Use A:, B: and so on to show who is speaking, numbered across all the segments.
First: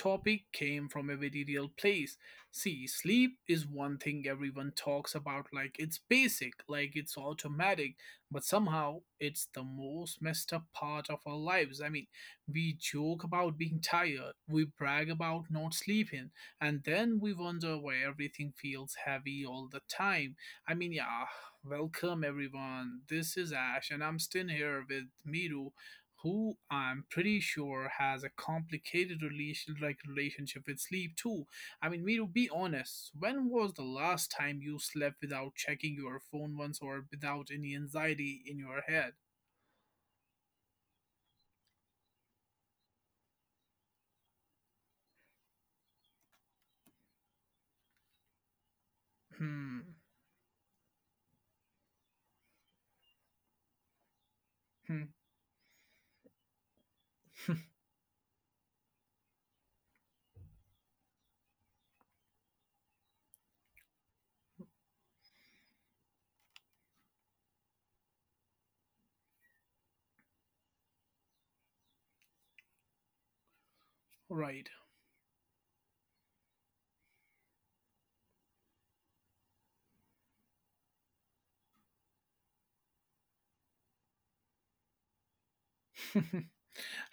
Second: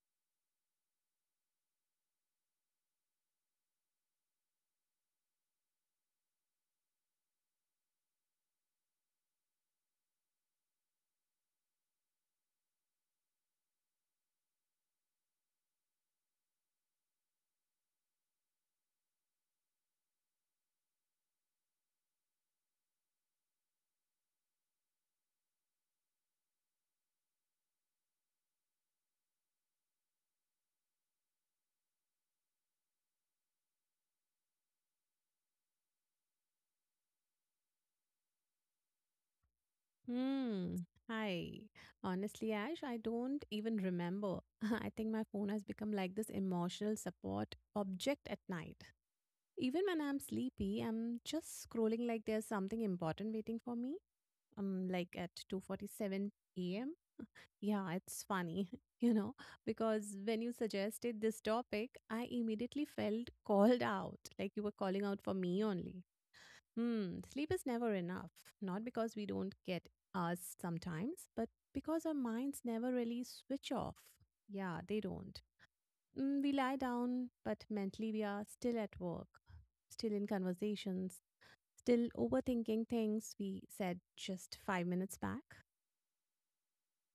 A: topic came from a very real place. See, sleep is one thing everyone talks about like it's basic, like it's automatic, but somehow it's the most messed up part of our lives. I mean, we joke about being tired, we brag about not sleeping, and then we wonder why everything feels heavy all the time. I mean, yeah, welcome everyone. This is Ash, and I'm still here with Miru, who I'm pretty sure has a complicated relationship with sleep too. I mean, Miru, be honest. When was the last time you slept without checking your phone once or without any anxiety in your head?
B: Hmm. Hi. Honestly, Ash, I don't even remember. I think my phone has become like this emotional support object at night. Even
A: Hmm.
B: when I'm sleepy, I'm just scrolling like there's something important waiting for me.
A: Hmm.
B: Like at 2:47 a.m. Yeah, it's funny, because when you suggested this topic, I immediately felt called out, like you were calling out for me only. Hmm, sleep is never enough, not because we don't get us sometimes, but because our minds never really switch off.
A: Right.
B: Yeah, they don't. Mm, we lie down, but mentally we are still at work, still in conversations, still overthinking things we said just 5 minutes back.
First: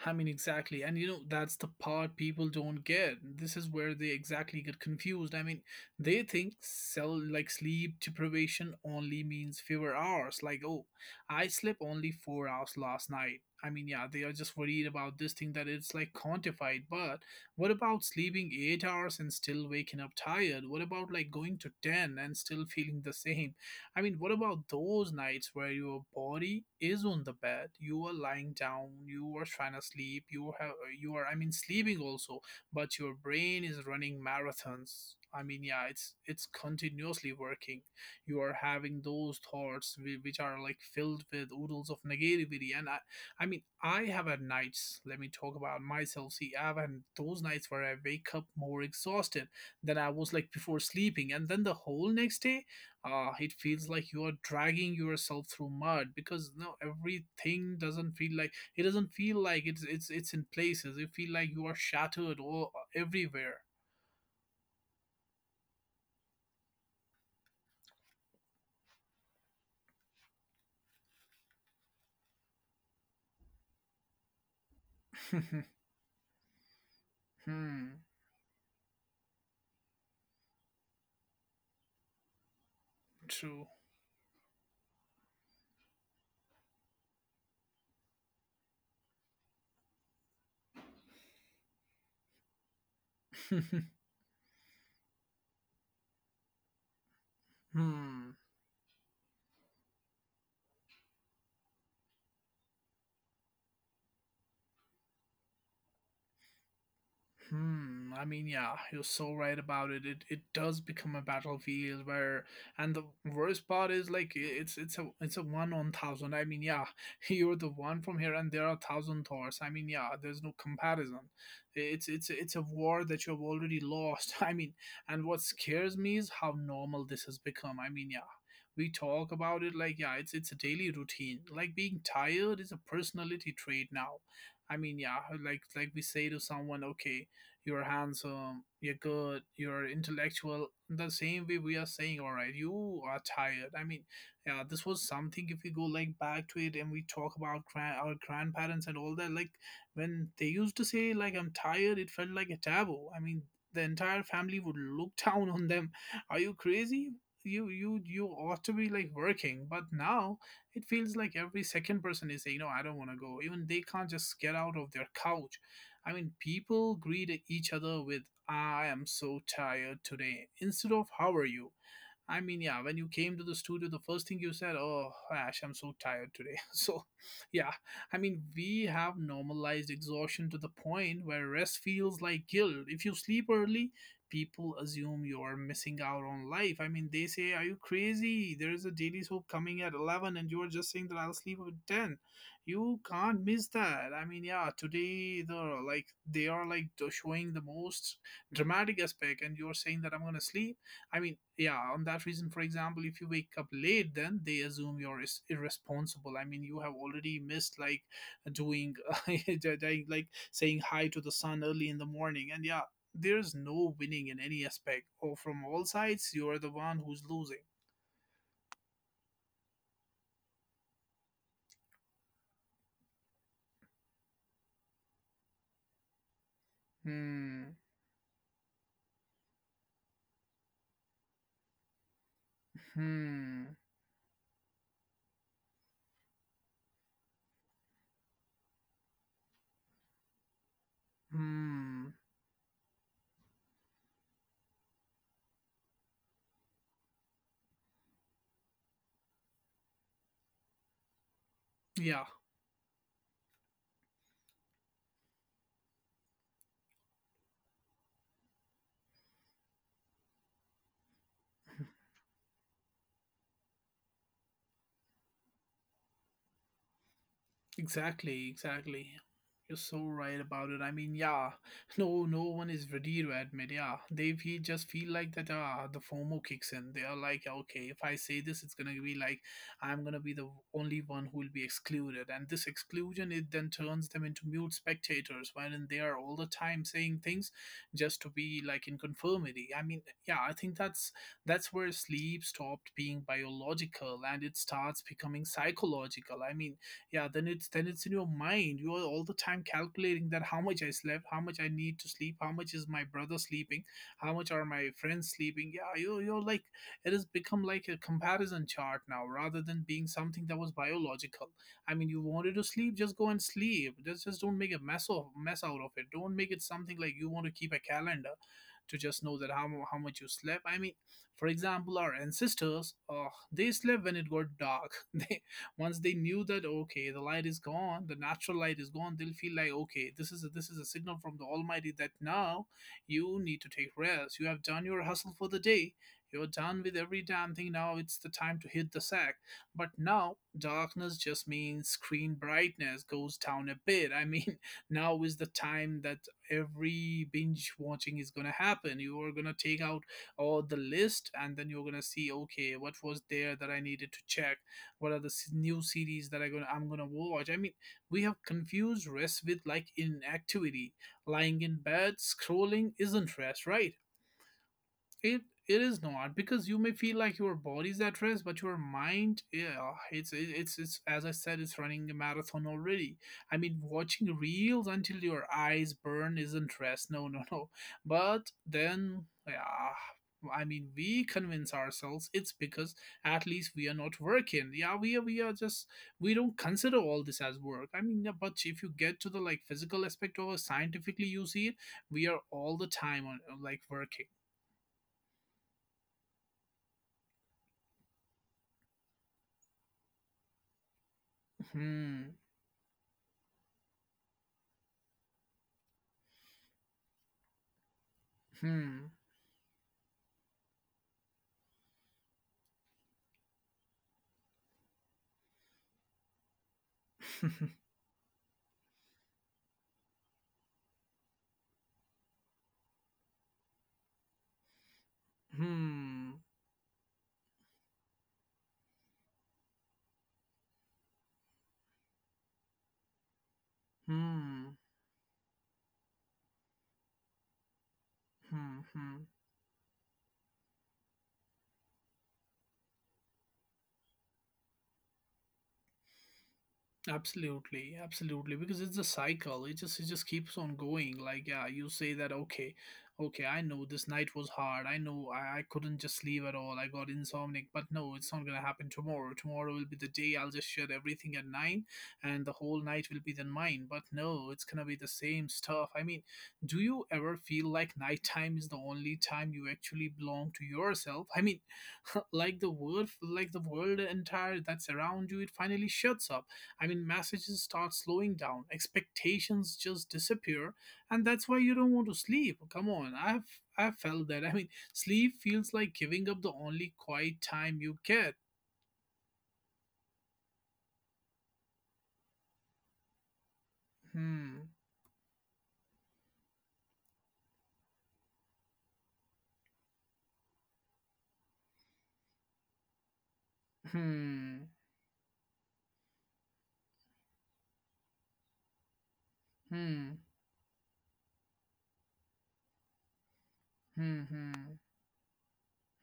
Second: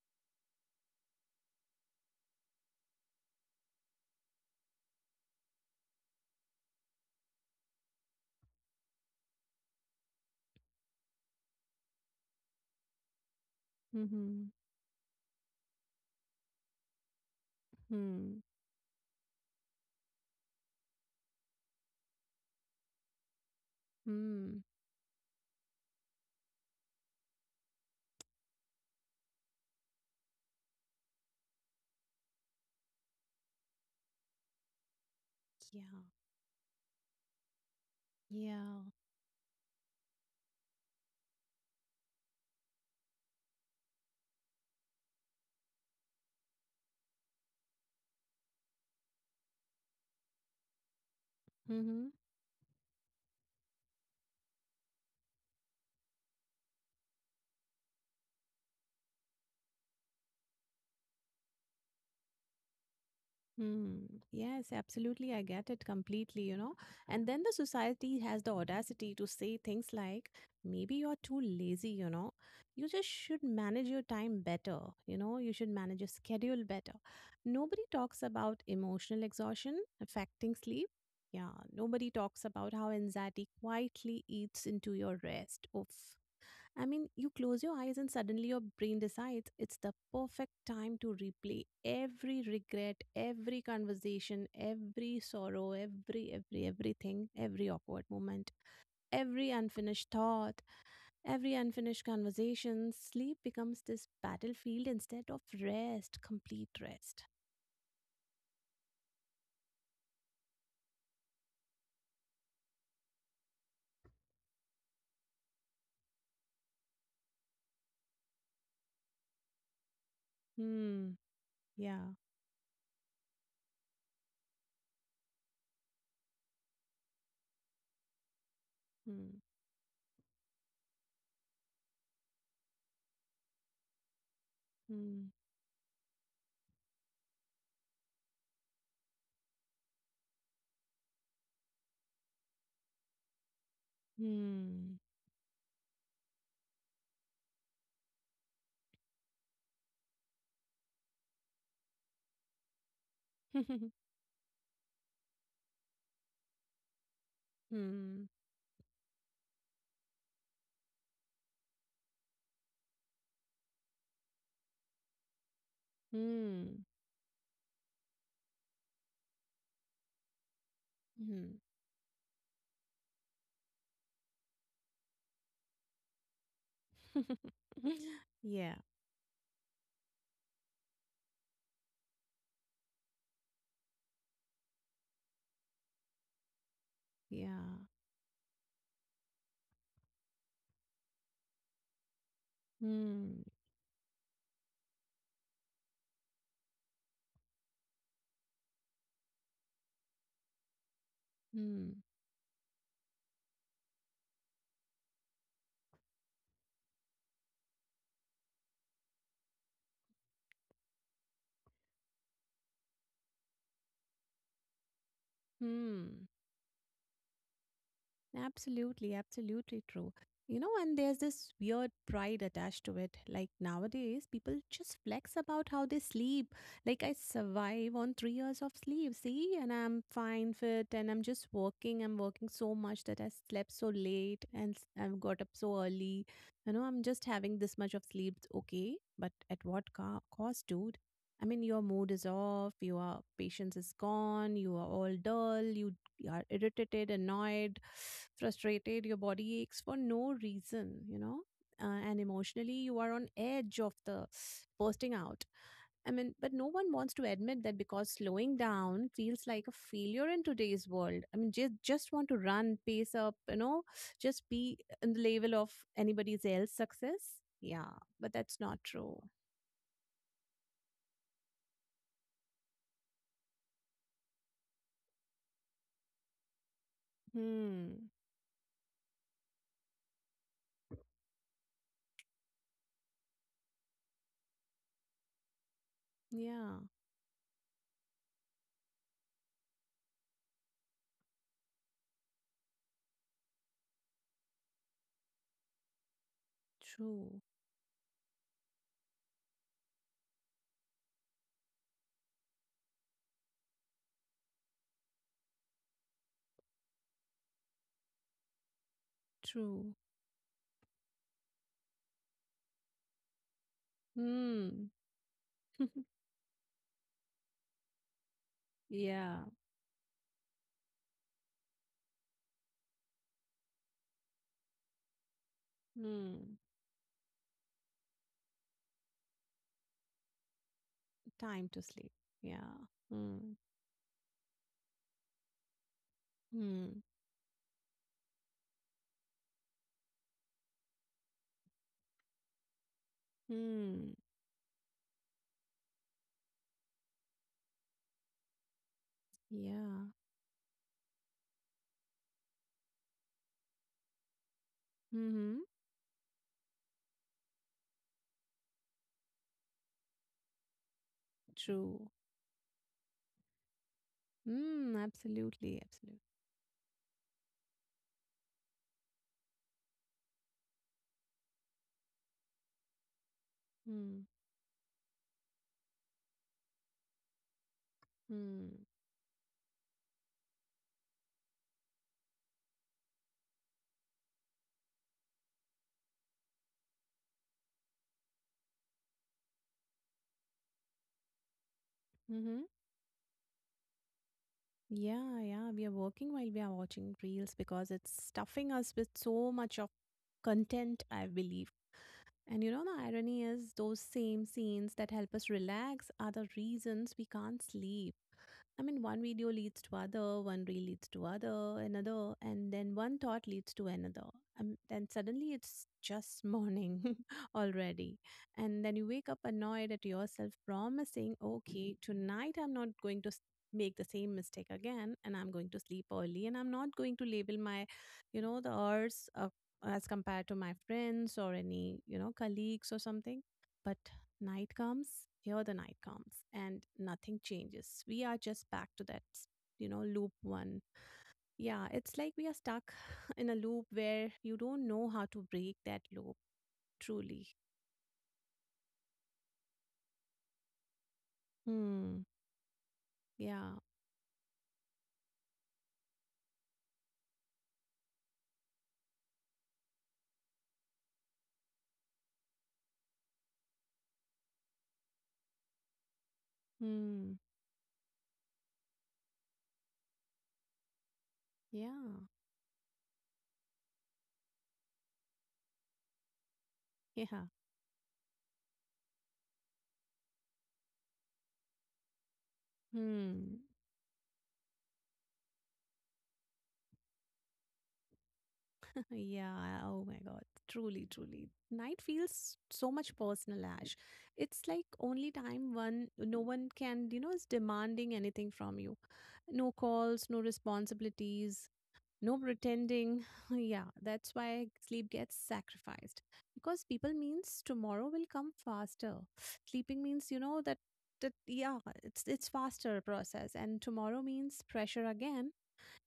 A: I mean, exactly. That's the part people don't get. This is where they exactly get confused. I mean, they think cell like sleep deprivation only means fewer hours. Like, oh, I slept only 4 hours last night. I mean, yeah, they are
B: Mm-hmm.
A: just worried about this thing that it's like quantified. But what about
B: Hmm.
A: sleeping 8 hours and still waking up tired? What about like going to 10 and still feeling the same? I mean, what
B: Hmm.
A: about those nights where your body is on the bed, you are lying down, you are trying to sleep, you are I mean sleeping also, but your brain is running marathons. I mean, yeah, it's continuously working. You
B: Yeah.
A: are
B: Yeah.
A: having those thoughts which are like filled with oodles of negativity, I mean, I have had nights. Let me talk about myself. See, I've had those nights where I wake up more exhausted than I was like before sleeping, and then the
B: Mm-hmm.
A: whole next day it feels like you are dragging yourself through mud, because now everything doesn't feel like it's in places. You feel like you are shattered all everywhere.
B: Hmm. Yes, absolutely. I get it completely, And then the society has the audacity to say things like, maybe you're too lazy, you know. You just should manage your time better, you know. You should manage your schedule better. Nobody
A: Hmm.
B: talks about emotional exhaustion affecting sleep. Yeah. Nobody talks about how anxiety
A: True.
B: quietly eats into your rest. Oof. I mean, you close your eyes and suddenly your brain decides it's the perfect time to replay every regret, every conversation, every sorrow, everything, every awkward
A: Hmm.
B: moment, every unfinished thought, every unfinished conversation. Sleep becomes this battlefield instead of rest, complete rest.
A: Hmm. I mean, yeah, you're so right about it. It does become a battlefield, where, and the worst part is like it's a one on thousand. I mean, yeah, you're the one from here, and there are thousand Thors. I mean, yeah, there's no
B: Hmm.
A: comparison. It's
B: Yeah.
A: it's it's a war that you have already lost. I mean, and what scares me is how normal this has become. I mean, yeah, we talk
B: Hmm.
A: about it like, yeah, it's a daily routine. Like being tired is a personality trait now. I mean, yeah,
B: Hmm.
A: like we say to someone, okay, you're handsome, you're good, you're intellectual. The same way, we are saying, all right, you are tired. I mean, yeah, this
B: Hmm.
A: was something. If we go like back to it and we talk about our grandparents and all that, like when they used to say like I'm tired, it felt like a taboo. I mean, the entire family would look down on them. Are you crazy? You you
B: hmm.
A: you ought to be like working. But now it feels like every second person is saying, no, I don't want to go. Even they can't just get out of their couch. I mean,
B: Hmm.
A: people greet each other with, I am so tired today, instead of, how are
B: Hmm.
A: you? I mean, yeah, when you came to the studio, the first thing you said, "Oh, Ash, I'm so tired today." So, yeah, I mean,
B: Yeah.
A: we have normalized exhaustion to the point where rest feels like guilt. If you sleep early, people assume you're missing out on life. I mean, they say, "Are
B: Yeah.
A: you crazy? There is a daily soap coming at 11 and you're just saying that I'll sleep at 10." You
B: 嗯
A: can't miss that. I mean, yeah, today they are like showing the most dramatic aspect and you're saying that I'm going to sleep. I mean, yeah,
B: 嗯
A: on that reason, for example, if you wake up late, then they assume you're irresponsible. I mean, you have already missed like doing, like saying hi to the sun early in the morning. And yeah, there's no winning in any aspect. Or from all
B: 嗯，
A: sides, you're the one who's losing.
B: Absolutely, absolutely true. You know, and there's this weird pride attached to it. Like nowadays, people just flex about how they sleep. Like, I
A: Hmm.
B: survive on 3 years of sleep, see, and I'm fine, fit, and I'm just working. I'm working so much that I
A: Hmm.
B: slept so late and I've got up so early. You know, I'm just having this much of sleep. Okay, but at what cost, dude? I mean, your mood
A: Hmm.
B: is off, your patience is gone, you are all dull, you are irritated, annoyed, frustrated, your body aches for no reason, and
A: Yeah.
B: emotionally you are on edge of the bursting out. I mean, but no one wants to admit that because slowing down feels like a failure in today's world. I mean, just want to run, pace up, just be in the level of anybody else's success. Yeah, but
A: Exactly,
B: that's not
A: exactly.
B: true.
A: You're so right about it. I mean, yeah, no, no one is ready to admit. Yeah, they feel like that. Ah, the FOMO kicks in. They are like, okay, if
B: Hmm.
A: I say this, it's gonna be like I'm gonna be the only one who will be excluded, and this exclusion it then turns them into mute spectators, wherein they are all the
B: Yeah.
A: time saying things just to be like in conformity. I mean, yeah, I think that's where sleep stopped being biological and it starts becoming psychological. I mean, yeah,
B: True.
A: then it's in your mind, you are all the time calculating that how much I slept, how much I need to sleep, how much is my brother sleeping, how much are my friends sleeping. Yeah, you're like, it has become like a comparison chart now rather than
B: True.
A: being something that was biological. I mean, you wanted to sleep, just go and sleep. Just don't make a
B: Hmm.
A: mess out of it. Don't make it something like you want to keep a calendar to just know
B: yeah.
A: that how much you slept. I mean, for example, our ancestors they slept when it got dark. They once they knew
B: Hmm.
A: that, okay, the light is gone, the natural light is gone, they'll feel like, okay, this is a signal from the
B: Time to
A: almighty
B: sleep.
A: that now
B: Yeah.
A: you
B: Mm.
A: need to take rest. You have done your hustle for the day, you're done with
B: Mm.
A: every damn thing, now it's the time to hit the sack. But now darkness just means screen brightness goes down a
B: Mm.
A: bit. I mean, now is the time that every binge watching is going to happen. You are going to take out
B: Yeah.
A: all the list and then you're going to see, okay, what was there that I needed to check, what are the
B: Mm-hmm.
A: new series that I'm gonna watch. I mean, we have confused rest with like inactivity. Lying in
B: True.
A: bed scrolling isn't rest, right?
B: Mm.
A: It
B: Absolutely.
A: it is
B: Absolutely.
A: not, because you may feel like your body's at rest, but your mind, yeah, it's as I said, it's running a marathon already. I mean,
B: Mm.
A: watching reels until your eyes burn isn't rest. No, no, no. But
B: Mm.
A: then, yeah. I mean, we convince ourselves it's because at least we are not working. Yeah, we are just we don't consider all this as work. I mean, yeah, but if you get to the like physical aspect of it, scientifically, you see it, we are
B: Mm-hmm.
A: all the time on like working.
B: Yeah. Yeah. We are working while we are watching reels because it's stuffing us with so much of content, I believe.
A: 嗯
B: And you know, the irony is those same scenes that help us relax are the reasons we can't sleep. I mean,
A: 嗯
B: one video leads to other, one reel leads to other, another, and then one thought leads to another. And then suddenly it's just morning
A: 嗯
B: already. And then you wake up annoyed at yourself, promising, okay, tonight I'm not going to make the same mistake again, and I'm
A: 嗯
B: going to sleep
A: 嗯
B: early, and I'm not going to label my, the hours as compared to my friends or any, you know, colleagues or something.
A: 嗯
B: Night
A: 嗯。
B: comes, here the night comes, and nothing changes. We are just back to that,
A: 嗯
B: you know, loop one. Yeah, it's like we are stuck in a loop where you don't know how to break that loop truly.
A: Absolutely, absolutely, because it's a cycle. It just keeps on going. Like, yeah, you say
B: Hmm.
A: that, okay, okay, I
B: Yeah.
A: know this night was hard. I know I couldn't just sleep at all. I got insomniac, but no, it's not gonna happen tomorrow. Tomorrow will be the day I'll just shut everything at 9, and the whole night will be then mine. But no, it's gonna be the same stuff. I mean, do you
B: Hmm.
A: ever feel like nighttime is the only time you actually belong to yourself? I mean,
B: Yeah.
A: like the world entire that's around you, it finally shuts up. I mean,
B: Yeah.
A: messages start slowing down, expectations just disappear, and that's why you don't want to sleep. Come on, I've
B: Hmm.
A: I've felt that. I mean, sleep feels like giving up the only quiet time you get.
B: yeah. Oh my God. Truly, truly. Night feels so much personal, Ash. It's
A: Hmm.
B: like only time one, no one can, you know, is demanding anything from you. No calls, no responsibilities, no pretending. yeah, that's why
A: Hmm.
B: sleep gets sacrificed because people means tomorrow will come faster. Sleeping
A: Hmm.
B: means you know that yeah, it's faster process, and tomorrow
A: Hmm. Hmm.
B: means pressure again.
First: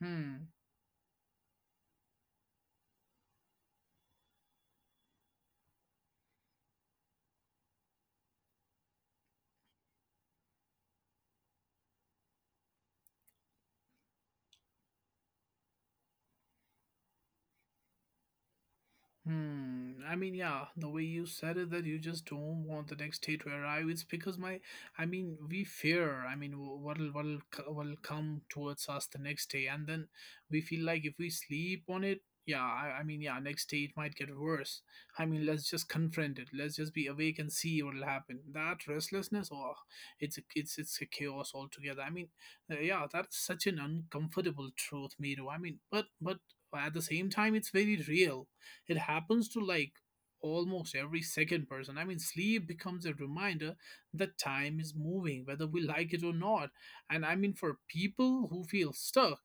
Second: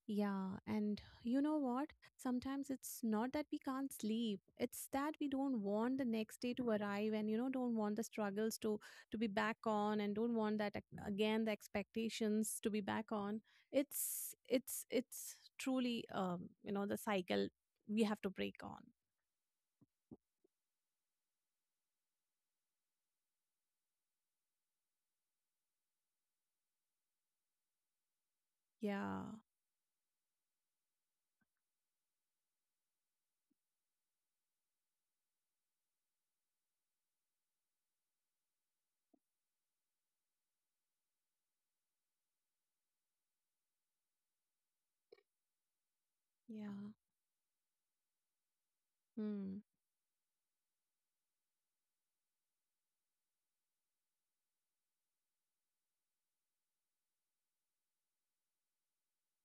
A: Hmm.
B: Yeah, and you know what? Sometimes it's not that we can't sleep. It's that we don't want the next day to arrive and you know don't want the struggles to be back on and don't want that again the expectations to be back on. It's truly you know the cycle we have to break on
A: Hmm. I mean, yeah, the way you said it, that you just don't want the next day to arrive. It's because my, I mean, we fear. I mean, what'll come towards us the
B: yeah
A: next day, and then we feel like if we sleep on it, yeah, I mean, yeah, next day it might get worse. I mean, let's just confront it. Let's just be awake and see what'll happen. That restlessness, oh, it's a chaos altogether. I mean, yeah, that's such an uncomfortable truth, Miro. I mean, but
B: yeah
A: at the same time, it's very real, it happens
B: hmm.
A: to like almost every second person. I mean, sleep becomes a reminder that time is moving, whether we like it or not. And I mean, for people who feel stuck,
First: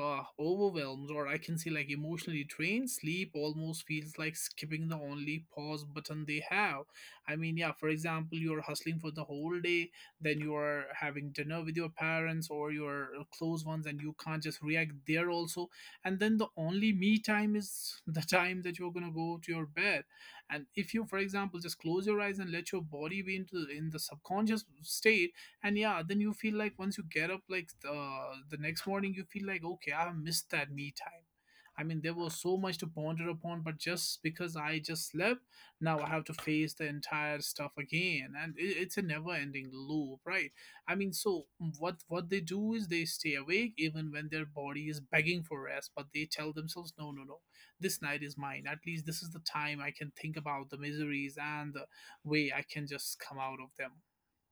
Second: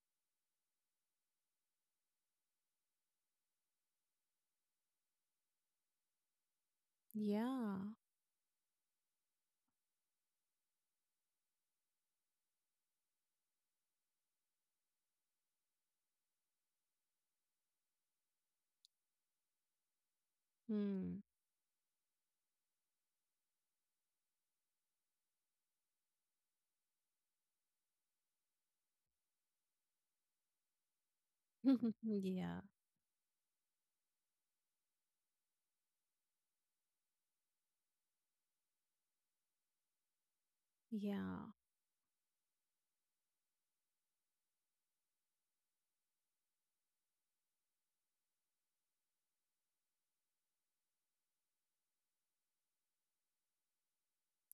A: overwhelmed, or I can say like emotionally drained, sleep almost feels like skipping the only pause button they have. I mean, yeah,
B: Yeah.
A: for example, you're hustling for the whole day, then you are having dinner with your parents or your close ones, and you can't just react there also. And then the only me time is the time that you're gonna go to your bed. And if you, for
B: Hmm.
A: example, just close your eyes and let your body be into in the subconscious state, and yeah, then you feel like once you get up, like, the next morning you feel like, okay, I have missed that me time. I mean, there was so
B: yeah.
A: much to ponder upon, but just because I just slept, now I have to face the entire stuff again, and it's a never ending loop, right? I mean, so
B: Yeah.
A: what they do is they stay awake even when their body is begging for rest, but they tell themselves, no, no, no, this night is mine. At least this is the time I can think about the miseries and the way I can just come out of them.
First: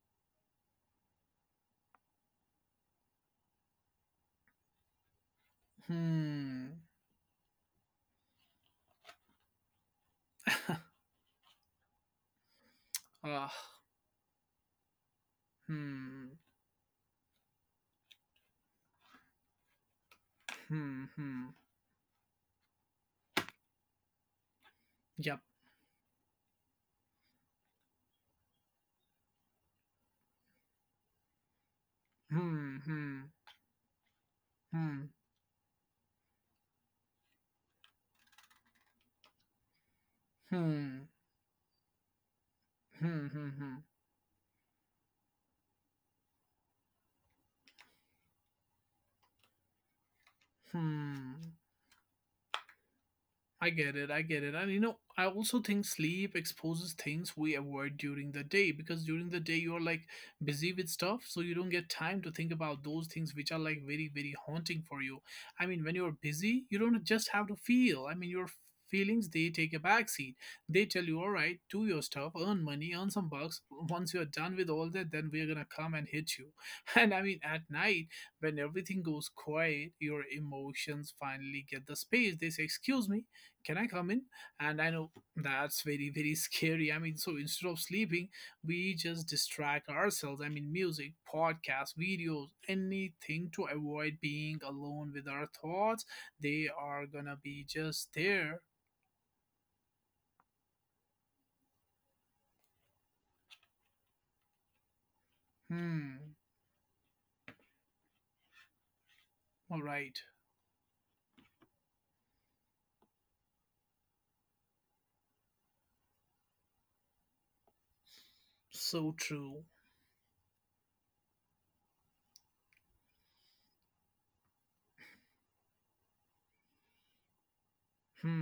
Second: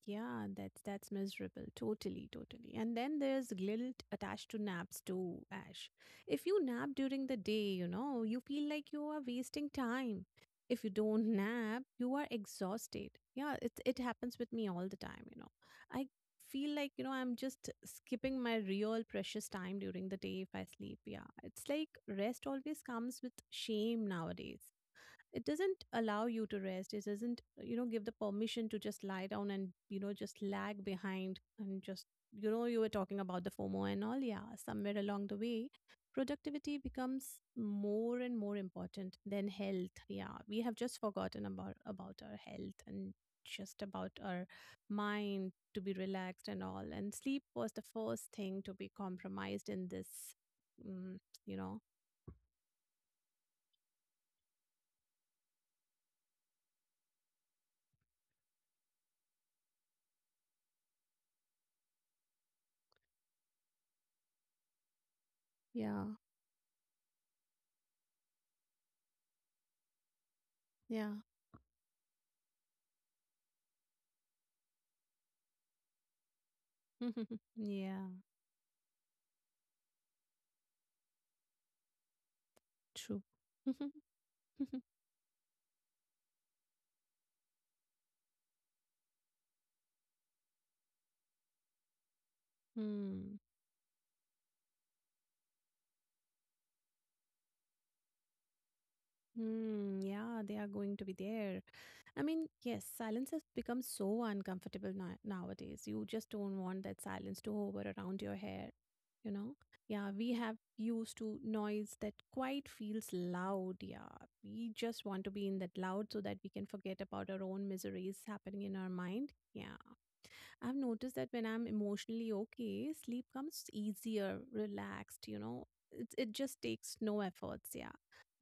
B: Yeah. That's miserable. Totally. Totally. And then there's guilt attached to naps too, Ash. If you
A: Hmm.
B: nap during the day, you know, you feel like you are wasting time. If you don't nap, you are exhausted.
A: Ah.
B: Yeah. It happens with me all the time. You know, I
A: Hmm,
B: feel like you know I'm just skipping my real precious time during the day if I sleep.
A: hmm,
B: Yeah.
A: hmm.
B: It's like rest always comes with shame nowadays.
A: Yep.
B: It doesn't allow you to rest, it doesn't, you know, give the permission to just lie down and you know just lag behind and just, you know,
A: Hmm,
B: you were talking
A: hmm,
B: about the FOMO and all, yeah, somewhere
A: hmm,
B: along the way productivity becomes more and more important than health. Yeah, we have just
A: hmm,
B: forgotten about our health and
A: hmm, hmm,
B: just about our mind to be relaxed and all, and sleep was the first thing to be compromised in this.
A: hmm,
B: Mm,
A: hmm.
B: you know?
A: I get it. I get it. And you know, I also think sleep exposes things we avoid during the day, because during the day you're, like, busy with stuff, so you don't get time to think about those things which are, like, very, very haunting for you. I mean, when
B: Yeah,
A: you're busy, you don't just have to feel. I mean, your feelings, they take a backseat. They tell
B: yeah.
A: you, all right, do your stuff, earn money, earn some bucks. Once you're done with all that, then we're gonna come and hit you. And I mean, at night,
B: yeah,
A: when everything goes quiet, your emotions finally get the space. They say, excuse
B: true.
A: me, can I come in? And I know that's very, very scary. I mean, so instead of sleeping, we just distract ourselves. I mean, music, podcasts, videos,
B: Hmm.
A: anything to avoid being alone with our thoughts. They are gonna be just there.
B: Hmm, yeah, they are going to be there. I mean, yes, silence has become so uncomfortable nowadays. You just
A: Hmm.
B: don't want that silence to hover around your hair, you know?
A: All
B: Yeah,
A: right.
B: we have used to noise that quite feels loud. Yeah, we just want to be in that loud so that we can forget about our own miseries happening in our
A: So
B: mind.
A: true.
B: Yeah. I've noticed that when I'm emotionally okay, sleep comes easier, relaxed, you know. It just takes no efforts, yeah.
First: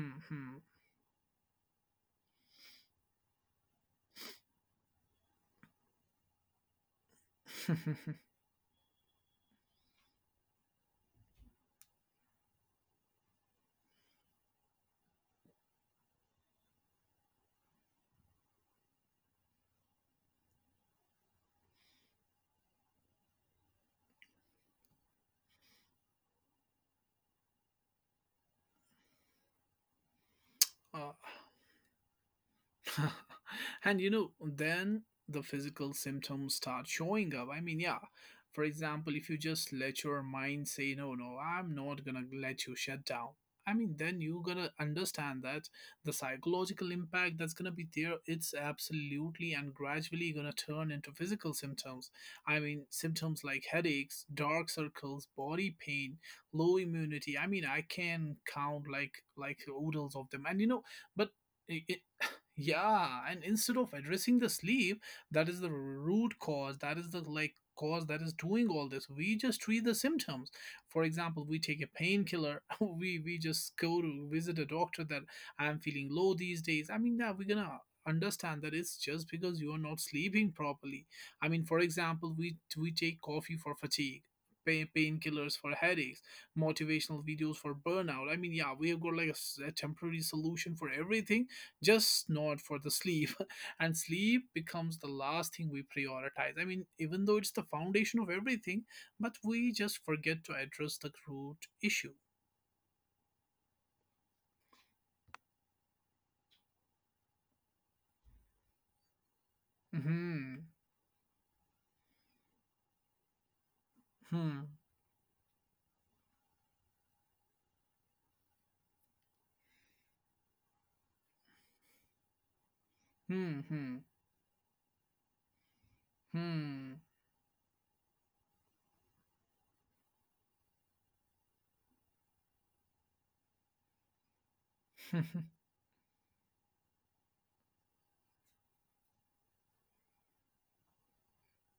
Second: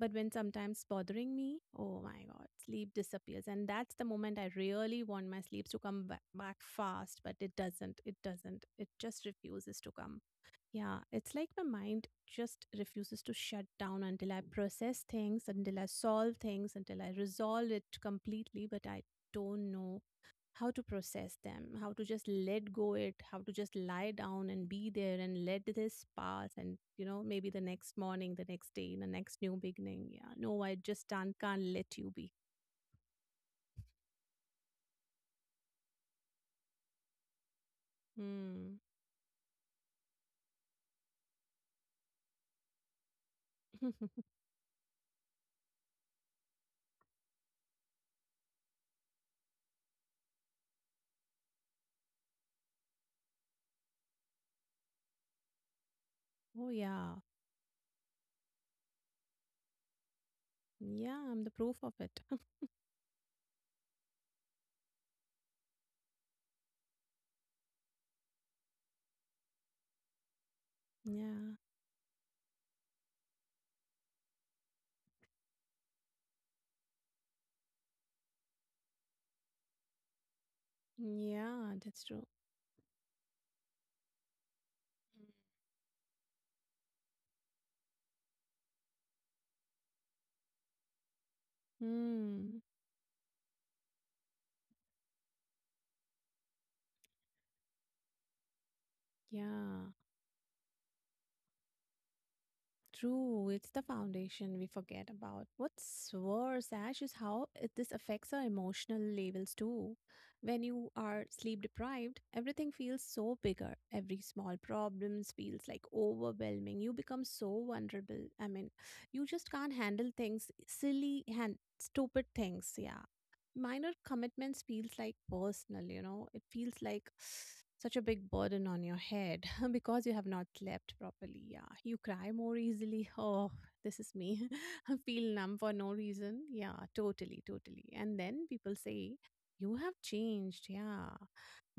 B: But when sometimes bothering me, oh my god, sleep disappears. And that's the moment I really want my sleeps to come back fast, but it doesn't.
A: Hmm.
B: It doesn't. It just refuses to come. Yeah, it's like my mind just refuses to shut down until I process things, until I solve things, until I resolve it completely, but I don't know how to process them, how to just let go it, how to just lie down and be there and let this pass and you know maybe the next morning, the next day, the next new beginning. Yeah, no, I just
A: uh,
B: can't let you be.
A: and then the physical symptoms start showing up. I mean, yeah. For
B: Hmm.
A: example, if you just let your mind say, no, no, I'm not gonna let you shut down. I mean, then you going to understand that the psychological impact that's gonna be there, it's absolutely and gradually gonna turn into physical symptoms. I mean, symptoms like headaches, dark circles, body pain,
B: oh
A: low
B: yeah,
A: immunity. I mean, I can count like oodles of them. And
B: yeah,
A: but
B: I'm the proof
A: i-
B: of it.
A: yeah, and instead of addressing the sleep, that is the root cause, that is the, like, cause that is doing all this. We just treat the symptoms. For
B: yeah,
A: example, we take a painkiller, we just go to visit a doctor that I'm feeling low these days. I mean, that we're gonna understand that it's just because you are not sleeping properly. I mean,
B: yeah,
A: for
B: that's true.
A: example, we take coffee for fatigue. Painkillers for headaches, motivational videos for burnout. I mean, yeah, we have got like a s a temporary solution for everything, just not
B: Hmm.
A: for the sleep. And sleep becomes the last thing we prioritize. I mean, even though it's the foundation of everything, but we
B: Yeah.
A: just forget to address the root issue.
B: True, it's the foundation we forget about. What's worse, Ash, is how it, this affects our emotional levels too.
A: Hmm.
B: When you are sleep deprived, everything feels so bigger. Every small
A: Hmm.
B: problems feels like overwhelming. You become so vulnerable. I mean, you just can't handle things, silly and stupid things. Yeah,
A: Hmm.
B: minor
A: Hmm.
B: commitments feels like personal, you know, it feels like such a big burden on your head because you have not slept properly. Yeah, you cry more easily. Oh, this is me. I feel
A: Hmm.
B: numb for no reason. Yeah, totally, totally. And then people say you have changed. Yeah.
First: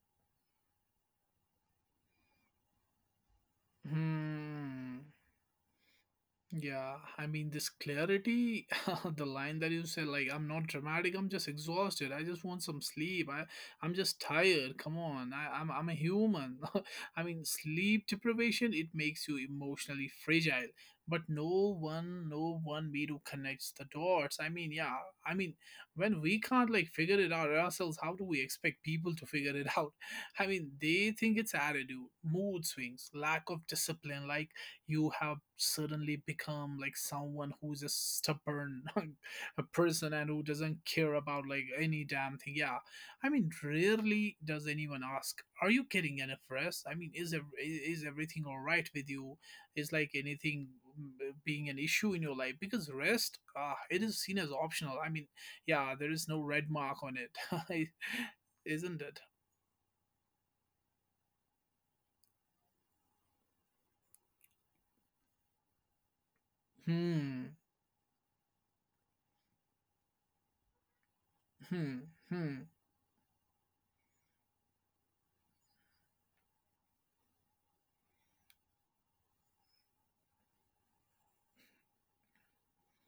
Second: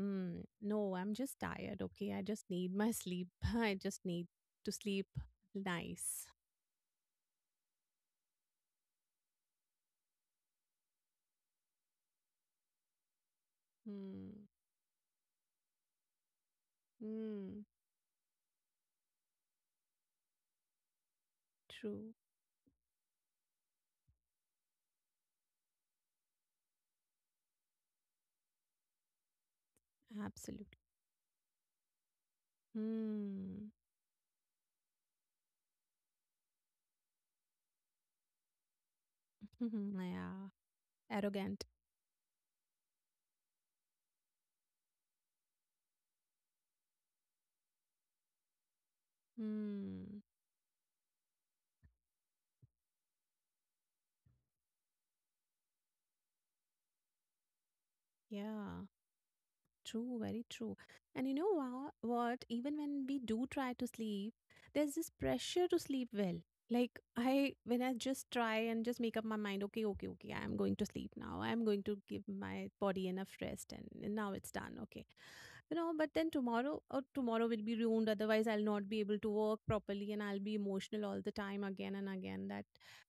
B: Mm, no, I'm just tired, okay? I just need my sleep. I just need to
A: Hmm.
B: sleep. Nice.
A: Yeah, I mean, this clarity, the line that you said, like, I'm not dramatic, I'm just exhausted. I just want some sleep. I'm just
B: Mm,
A: tired. Come on, I'm a human. I mean,
B: mm,
A: sleep deprivation, it makes you emotionally fragile. But no
B: true,
A: one, no one me to connects the dots. I mean, yeah, I mean, when we can't, like, figure it out ourselves, how do we expect people to figure it out? I mean,
B: absolutely.
A: they think it's attitude, mood swings, lack of
B: Hmm.
A: discipline, like, you have suddenly become like someone who's a stubborn a
B: Mhm, na
A: person and who
B: ja,
A: doesn't care about,
B: arrogant.
A: like, any damn thing, yeah. I mean, rarely does anyone ask, are you getting enough rest? I mean, is everything all right with you? Is, like,
B: Mhm,
A: anything mm, being an issue in your life? Because rest, it is seen as optional. I mean, yeah, there is no red mark on it.
B: ja.
A: Isn't it?
B: True, very true. And you know what? Even when we do try to sleep, there's this pressure to sleep well. Like I,
A: Hmm.
B: when I just try and just make up my mind, okay, okay, okay, I'm going to sleep now. I'm going to
A: Hmm.
B: give
A: Hmm.
B: my body enough rest, and now it's done. Okay, you know. But then tomorrow, or tomorrow will be ruined. Otherwise, I'll not be able to work properly, and I'll be emotional all the time again and again. That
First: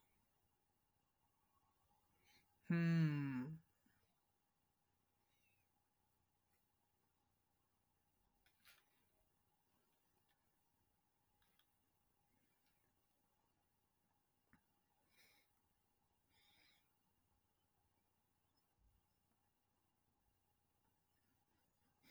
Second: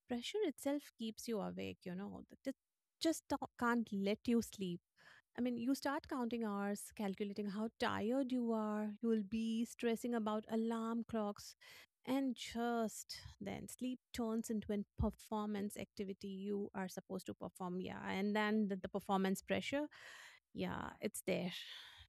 B: pressure itself keeps you awake. You know, that just
A: Hmm.
B: can't let you sleep. I mean, you start counting hours, calculating how tired you are, you will be stressing about alarm clocks, and just then sleep turns into an performance activity you are supposed to perform. Yeah. And then the performance pressure, yeah, it's there.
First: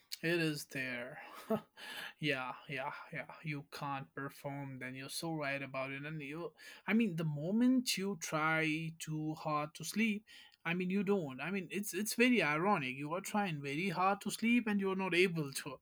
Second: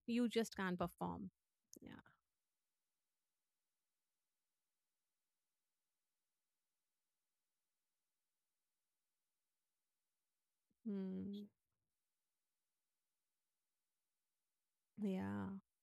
B: You
A: It
B: just
A: is
B: can't
A: there.
B: perform. Yeah.
A: Yeah, yeah, yeah. You can't perform, then you're so right about it. And you, I mean, the moment you try too hard to sleep, I mean, you don't.
B: Hmm.
A: I mean, it's very ironic. You are trying very hard to sleep and you're not
B: Yeah.
A: able to.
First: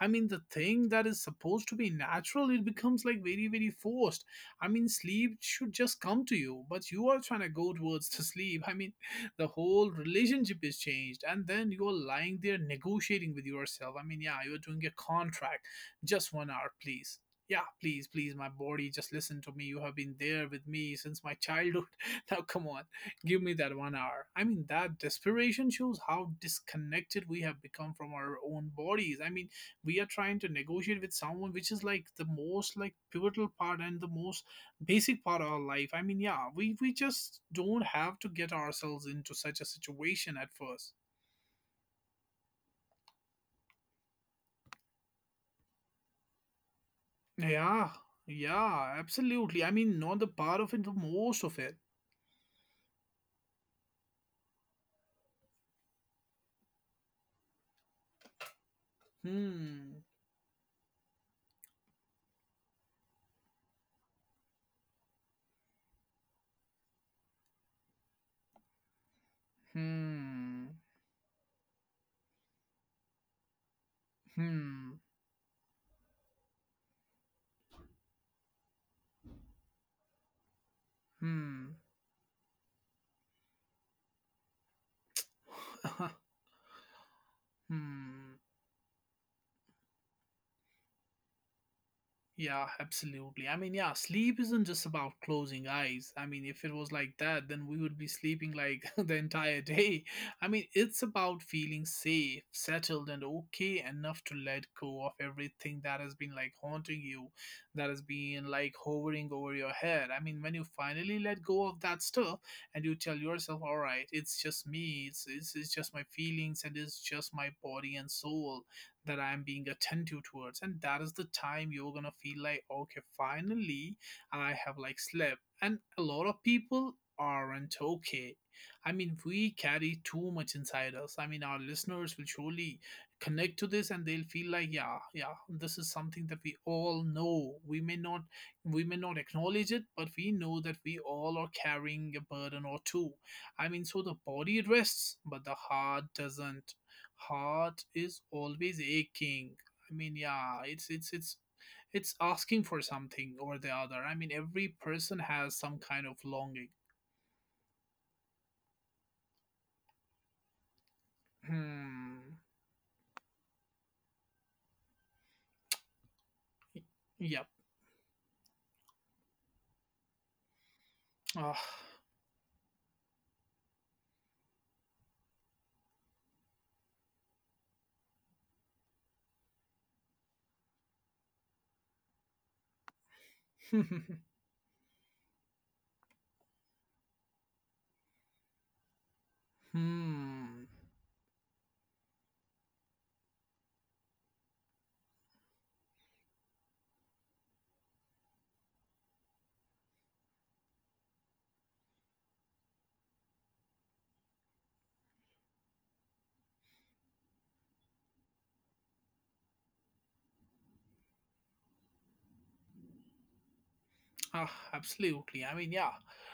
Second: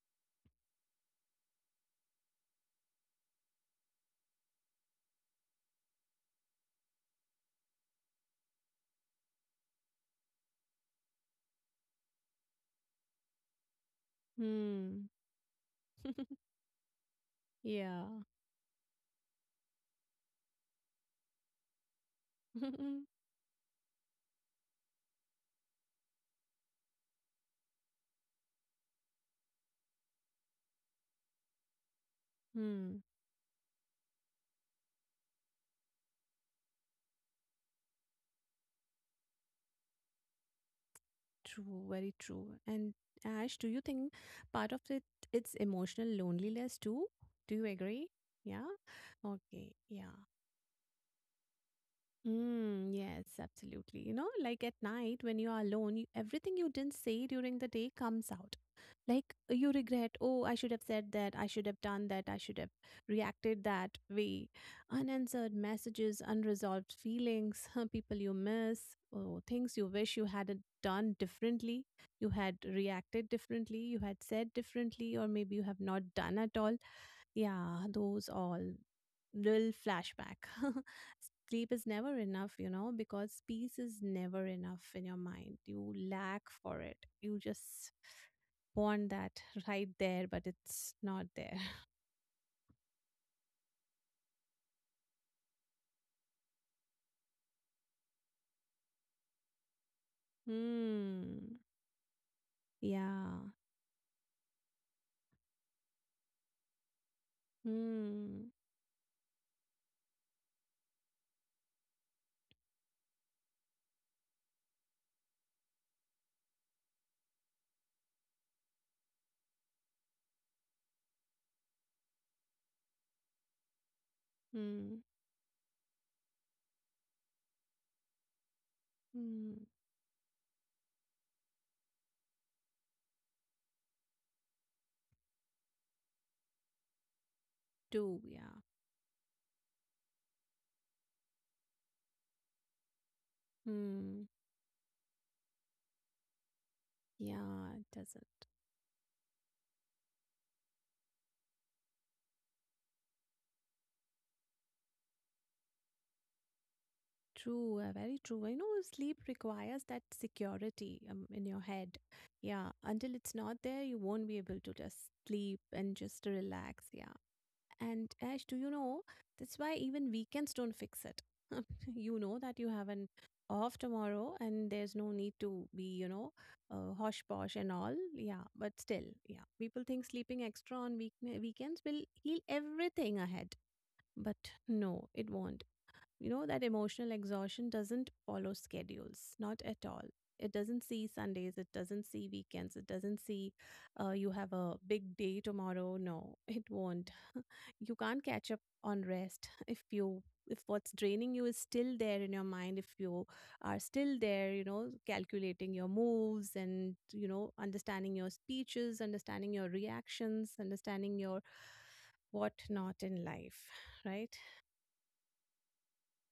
A: I mean, the thing that is supposed to be natural, it becomes like very, very forced. I mean, sleep should just come to you, but you are trying to go towards the sleep. I mean, the whole relationship is changed, and then you're lying there negotiating with yourself. I mean, yeah, you're doing a
B: Hmm.
A: contract. Just 1 hour, please. Yeah,
B: yeah.
A: please, please, my body, just listen to me. You have been there with me since my childhood. Now come on, give me that 1 hour. I mean, that desperation shows how disconnected we have become from our own bodies. I mean, we are trying to negotiate with someone which is like the most, like,
B: hmm.
A: pivotal part and the most basic part of our life. I mean, yeah, we just don't have to get ourselves into such a situation at first.
B: True, very true. And Ash, do you think part of it it's emotional loneliness too? Do you
A: Yeah.
B: agree? Yeah.
A: Yeah, absolutely. I
B: Okay.
A: mean,
B: Yeah.
A: not the part of it, the most of it.
B: Mm, yes, absolutely. You know, like at night when you are alone, you, everything you didn't say during the day comes out. Like you
A: Hmm.
B: regret, oh, I should have said that, I should have done that, I should have reacted that way. Unanswered messages, unresolved feelings, people you miss, oh, things you wish you had
A: Hmm.
B: done differently, you had reacted differently, you had said
A: Hmm.
B: differently, or maybe you have not done at all. Yeah, those all little flashback. Sleep
A: Hmm.
B: is never enough, you know, because peace is never enough in your mind. You lack for it. You just
A: Hmm.
B: want that right there, but it's not there.
A: Yeah, absolutely. I mean, yeah, sleep isn't just about closing eyes. I mean, if it was like that, then we would be sleeping like the entire day. I mean, it's about
B: Hmm.
A: feeling safe, settled, and
B: Yeah.
A: okay enough to let go of everything that has been, like, haunting you, that has been,
B: Hmm.
A: like, hovering over your head. I mean, when you finally let go of that stuff and you tell yourself, all right, it's just me, it's just my feelings, and it's just my body and soul that I'm being attentive towards. And that is the time you're gonna feel like, okay, finally I have, like,
B: Hmm.
A: slept. And a lot of people aren't okay. I mean, we
B: Hmm.
A: carry too much inside us. I mean, our listeners will surely connect to this and they'll feel like, yeah, yeah, this is something that we all know. We may not
B: Do, yeah.
A: we may not acknowledge it, but we know that we all are carrying a burden or two. I mean, so the
B: Hmm.
A: body rests, but the heart doesn't.
B: Yeah,
A: Heart
B: it
A: is
B: doesn't.
A: always aching. I mean, yeah, it's asking for something or the other. I mean, every person has some kind of longing.
B: True, very true. I know sleep requires that security in your head.
A: Hmm.
B: Yeah, until it's not there, you won't be able to just sleep and just relax. Yeah.
A: Yep.
B: And Ash, do you know? That's why even weekends don't fix it.
A: Ah.
B: You know that you have an off tomorrow and there's no need to be, hosh posh and all. Yeah, but still, yeah. People think sleeping extra on weekends will heal everything ahead, but no, it won't. That emotional exhaustion doesn't follow schedules, not at all. It
A: Hmm.
B: doesn't see Sundays, it doesn't see weekends, it doesn't see you have a big day tomorrow. No, it won't. You can't catch up on rest. If what's draining you is still there in your mind, if you are still there, calculating your moves, and understanding your speeches, understanding your reactions, understanding your what not in life, right?
A: Ah, absolutely. I mean, yeah,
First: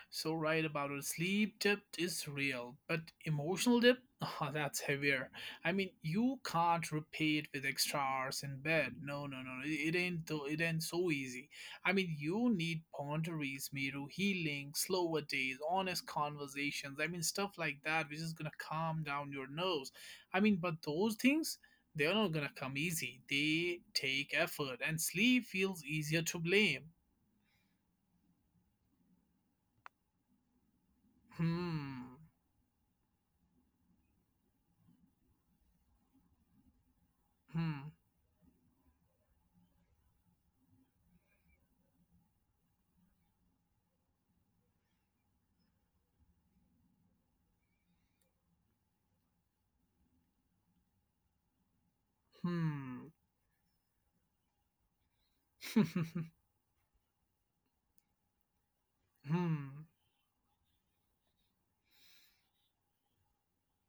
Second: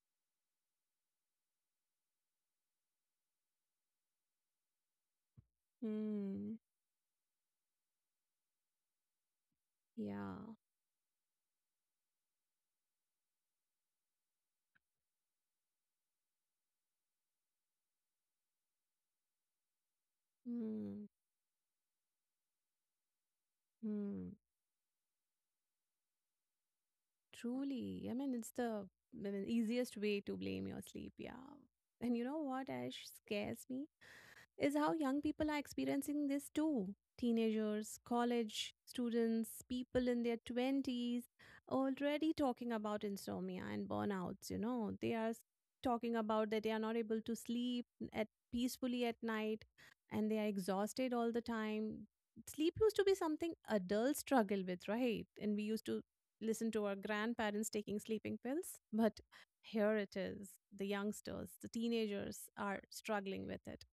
A: so right about it. Sleep debt is real, but emotional debt, ah, that's heavier. I mean, you
B: Hmm.
A: can't repay it with extra hours in bed. No, no, no, no. It ain't.
B: Yeah.
A: Though it ain't so easy. I mean, you need boundaries, Miru, healing, slower days, honest conversations. I mean, stuff like that, which is gonna calm down your nerves. I mean, but
B: Hmm.
A: those things, they're not gonna come easy. They take
B: Mm.
A: effort, and sleep feels easier to blame.
B: Truly. I mean, it's the I mean, easiest way to blame your sleep. Yeah. And
A: Hmm.
B: you know what, Ash, scares me is how young people are experiencing this too.
A: Hmm.
B: Teenagers, college students, people in their 20s already talking about insomnia and burnouts. You know, they are talking about that they are not able to sleep at peacefully at night, and they are exhausted all the time. Sleep used to
A: Hmm.
B: be something adults struggle with, right? And we used to listen to our grandparents taking sleeping pills, but
A: Hmm.
B: here it is, the youngsters, the teenagers are struggling with it.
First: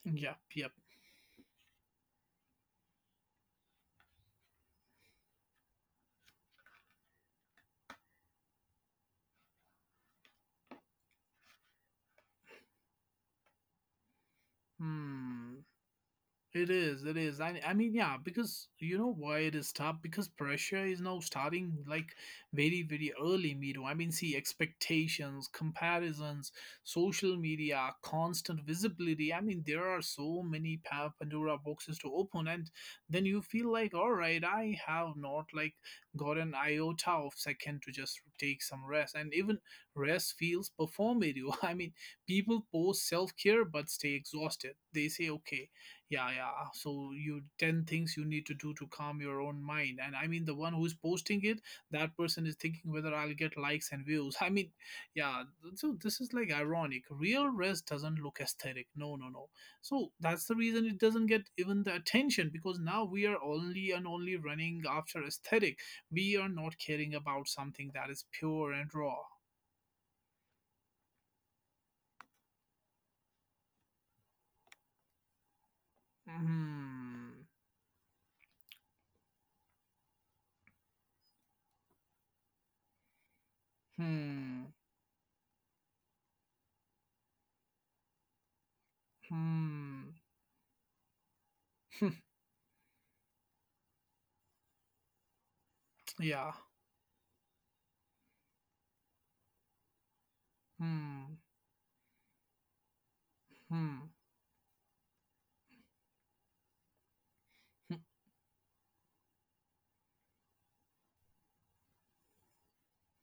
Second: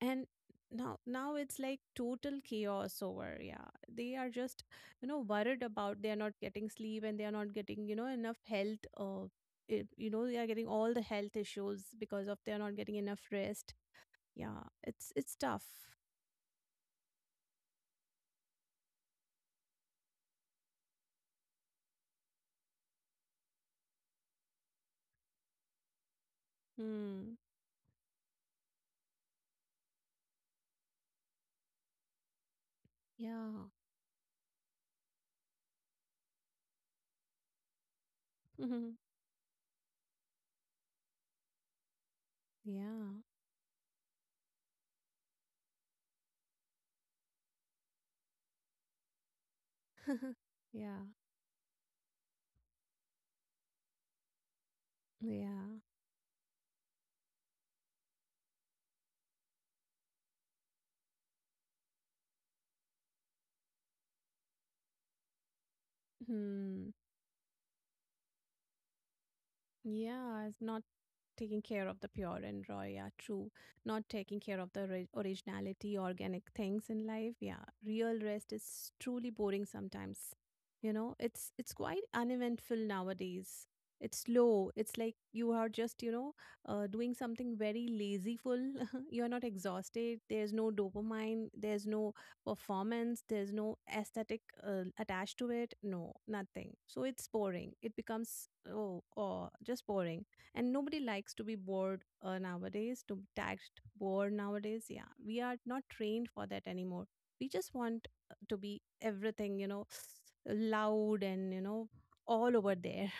B: And
A: Yep. Yep.
B: now it's like total chaos over. Yeah, they are just, worried about they are not getting sleep, and they are not getting, enough health, they are getting all the health issues because of they are not getting enough rest. Yeah, it's
A: Hmm.
B: tough.
A: It is, it is. I mean, yeah, because you know why it is tough? Because pressure is now starting like very, very early, Miro. I mean, see, expectations, comparisons,
B: Hmm.
A: social media, constant visibility. I mean, there are so many Pandora boxes to open, and then you
B: Yeah.
A: feel like, all right, I have not, like, got an iota of second to just take some
B: Mhm.
A: rest. And even rest feels performative. I mean, people post
B: Yeah.
A: self care but stay exhausted. They say, okay. Yeah, yeah. So you 10 things you need to do to calm your own mind. And I mean the one who's
B: Yeah,
A: posting it, that person is thinking whether I'll get likes and views. I mean, yeah,
B: yeah.
A: so this is, like, ironic. Real rest doesn't look aesthetic. No, no, no. So that's the reason it doesn't get even the attention, because now we are only and only running after aesthetic. We are not
B: Hmm.
A: caring about something that is pure and raw.
B: Yeah, it's not taking care of the pure and raw. Yeah, true. Not taking care of the originality, organic things in life.
A: Hmm.
B: Yeah, real rest is truly boring sometimes. You know, it's quite uneventful nowadays. It's
A: Hmm.
B: slow, it's like you are just, doing something very lazyful. You're not
A: Hmm.
B: exhausted, there's no dopamine, there's no performance, there's no aesthetic attached to it. No,
A: Yeah.
B: nothing. So it's boring, it becomes, oh, just boring. And nobody likes
A: Hmm.
B: to be bored nowadays, to be tagged
A: Hmm.
B: bored nowadays. Yeah, we are not trained for that anymore. We just want to be everything, loud, and all over there.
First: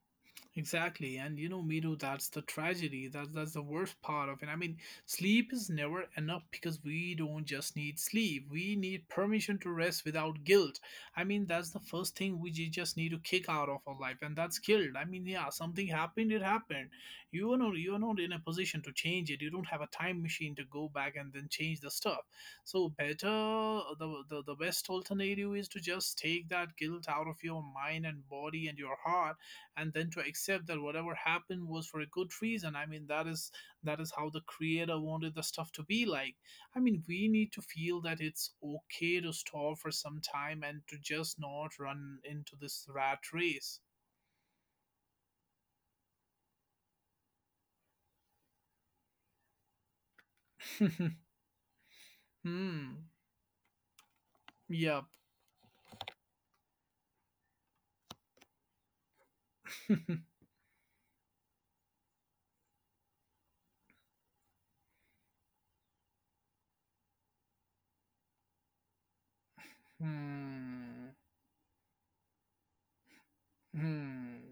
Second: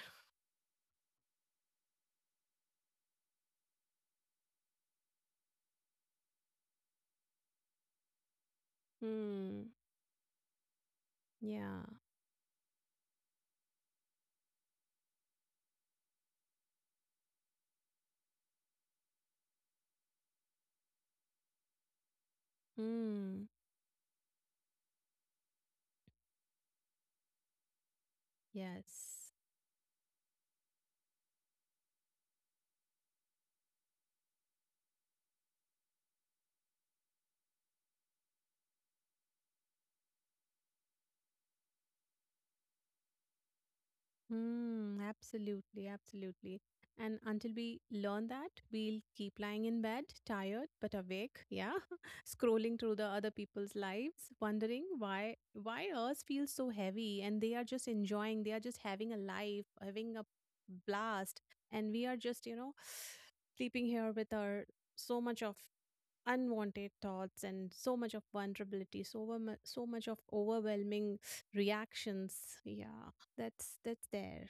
A: Exactly, and Miru, that's the tragedy. That's the worst part of it. I mean, sleep is never enough because we don't just need sleep. We need permission
B: Hmm.
A: to rest without guilt. I mean, that's the
B: Yeah.
A: first thing we just need to kick out of our life, and that's guilt. I mean, yeah, something happened. It happened. You are not in a position to change it. You don't have a time machine to go back and then change the stuff. So better
B: Hmm.
A: the best alternative is to just take that guilt out of your mind and body and your
B: Yes.
A: heart, and then to accept that whatever happened was for a good reason. I mean, that is how the creator wanted the stuff to be like. I mean, we need to feel that it's okay to stop for some time and to just not run into this rat race.
B: Mm, absolutely, absolutely. And until we learn that, we'll keep lying in bed, tired but awake, yeah, scrolling through the
A: Hmm.
B: other people's lives, wondering
A: Yep.
B: why ours feels so heavy, and they are just enjoying, they are just having a life, having a blast, and we are just, sleeping here with our so much of unwanted thoughts, and so much of vulnerability, so so much of
A: Hmm.
B: overwhelming reactions. Yeah, that's
A: Hmm.
B: there.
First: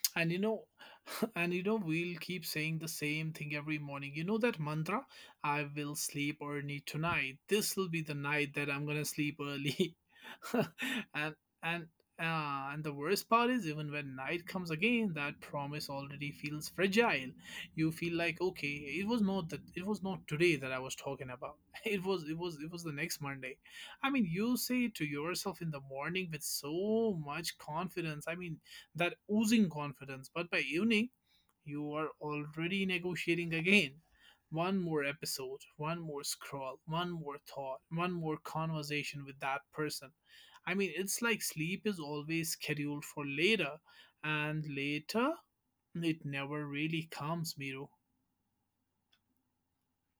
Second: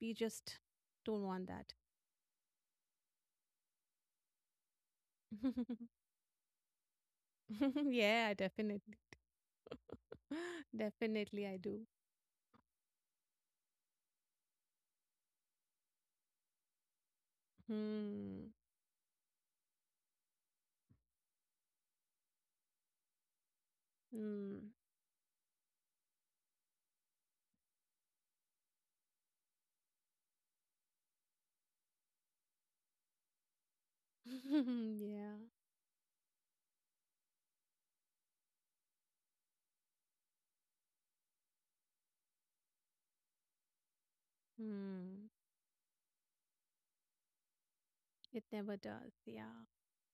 B: We
A: and you
B: just
A: know
B: don't want
A: and you
B: that.
A: know we'll keep saying the same thing every morning, you know that mantra, I will sleep early tonight, this will be the
B: Yeah,
A: night that I'm
B: definitely.
A: gonna sleep early. and
B: Definitely, I do.
A: and and the worst part is, even when night comes again, that promise already feels fragile. You feel like,
B: Hmm.
A: okay, it was not that, it was not today that I was talking about. It was it was the next Monday. I mean, you
B: Hmm.
A: say it to yourself in the morning with so much confidence. I mean, that oozing confidence. But by evening, you are already negotiating again. One more
B: Yeah.
A: episode, one more scroll, one more thought, one more conversation with that person. I mean, it's like sleep is always scheduled for later, and
B: Hmm.
A: later it never really comes, Miro.
B: It never does. Yeah,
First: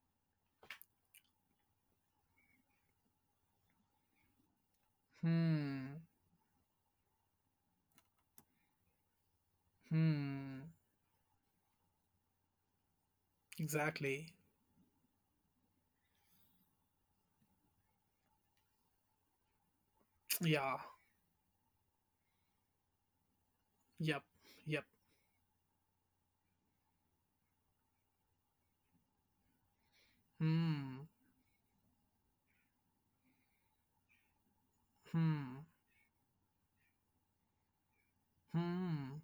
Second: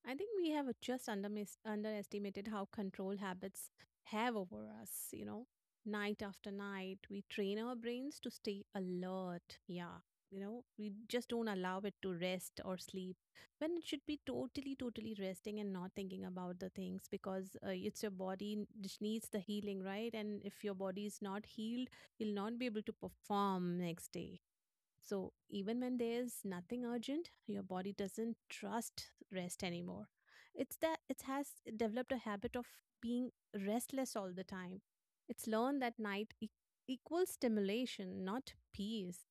B: I think we have just underestimated how control habits have over us, you know.
A: Hmm,
B: Night after night, we train our brains to stay alert. Yeah. You know,
A: hmm,
B: we just don't allow it to rest or sleep when it should be
A: exactly.
B: totally, totally resting, and not thinking about the things, because it's your body which needs the healing, right? And if your
A: Yeah,
B: body is not healed, you'll not be able to perform next
A: yep,
B: day.
A: yep.
B: So, even when there's nothing urgent, your body doesn't trust rest anymore. It's that
A: Hmm,
B: it has developed a habit of being restless all the time. It's
A: hmm,
B: learned that night equals stimulation, not peace.
A: hmm.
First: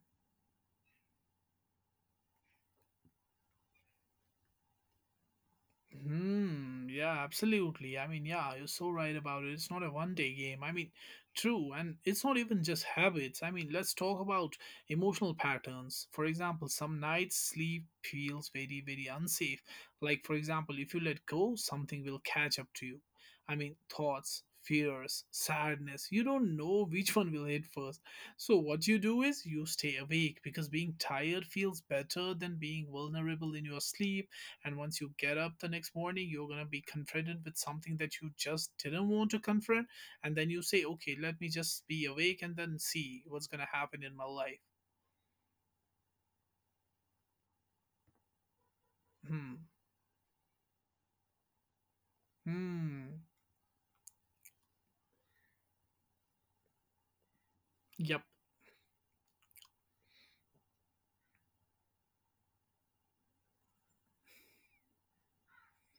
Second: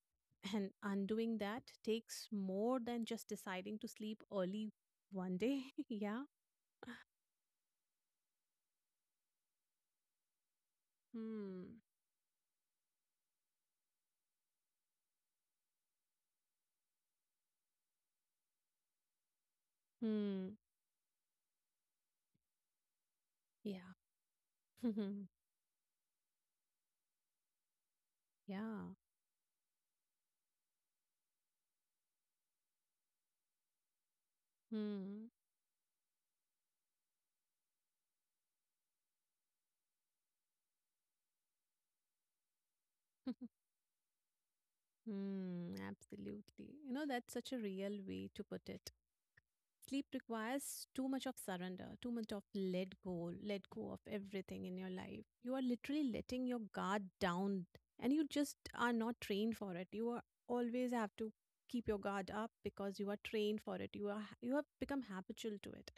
B: And undoing that takes more than just deciding to sleep early one day. Yeah.
A: Hmm. Yeah, absolutely. I mean, yeah, you're so right about it. It's not a one-day game. I mean, true,
B: Hmm.
A: and it's not even just habits. I mean, let's talk about emotional patterns. For example, some nights sleep feels very, very unsafe. Like, for
B: Hmm.
A: example, if you let go, something will catch up to you. I mean,
B: Yeah.
A: thoughts, fears, sadness. You don't know which one will hit first. So what
B: Yeah.
A: you do is you stay awake, because being tired feels better than being vulnerable in your sleep. And once you
B: Hmm.
A: get up the next morning, you're going to be confronted with something that you just didn't want to confront. And then you say, okay, let me just be awake and then see what's going to happen in my life.
B: Hmm, absolutely. You know, that's such a real way to put it.
A: Hmm.
B: Sleep requires too much of surrender, too much of
A: Hmm.
B: let go of everything in your life. You are literally letting your guard down, and
A: Yep.
B: you just are not trained for it. You are always have to keep your guard up because you are trained for it. You have become habitual to it.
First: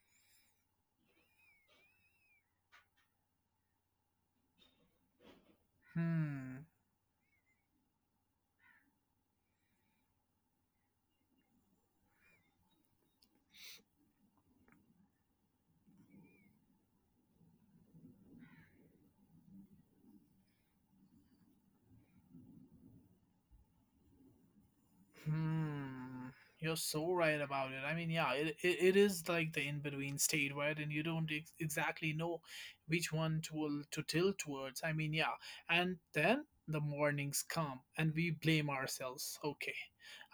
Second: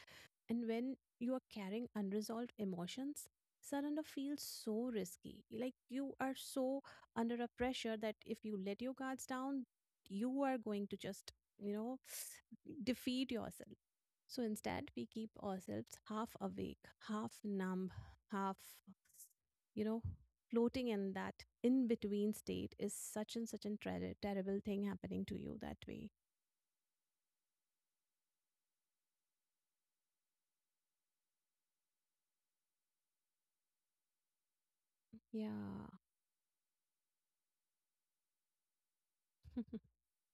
B: And when you are carrying unresolved emotions, surrender feels so risky. Like you are
A: Hmm.
B: so under a pressure that if you let your guards down, you are going to just, you know defeat yourself. So instead, we keep ourselves half awake, half numb, half, you know, floating in that in between state. Is such and such a terrible thing happening to you that way.
A: Hmm. You're so right about it. I mean, yeah, it is like the in between state, right? And you don't exactly know which one to tilt towards. I mean, yeah.
B: Yeah.
A: And then the mornings come and we blame ourselves. Okay,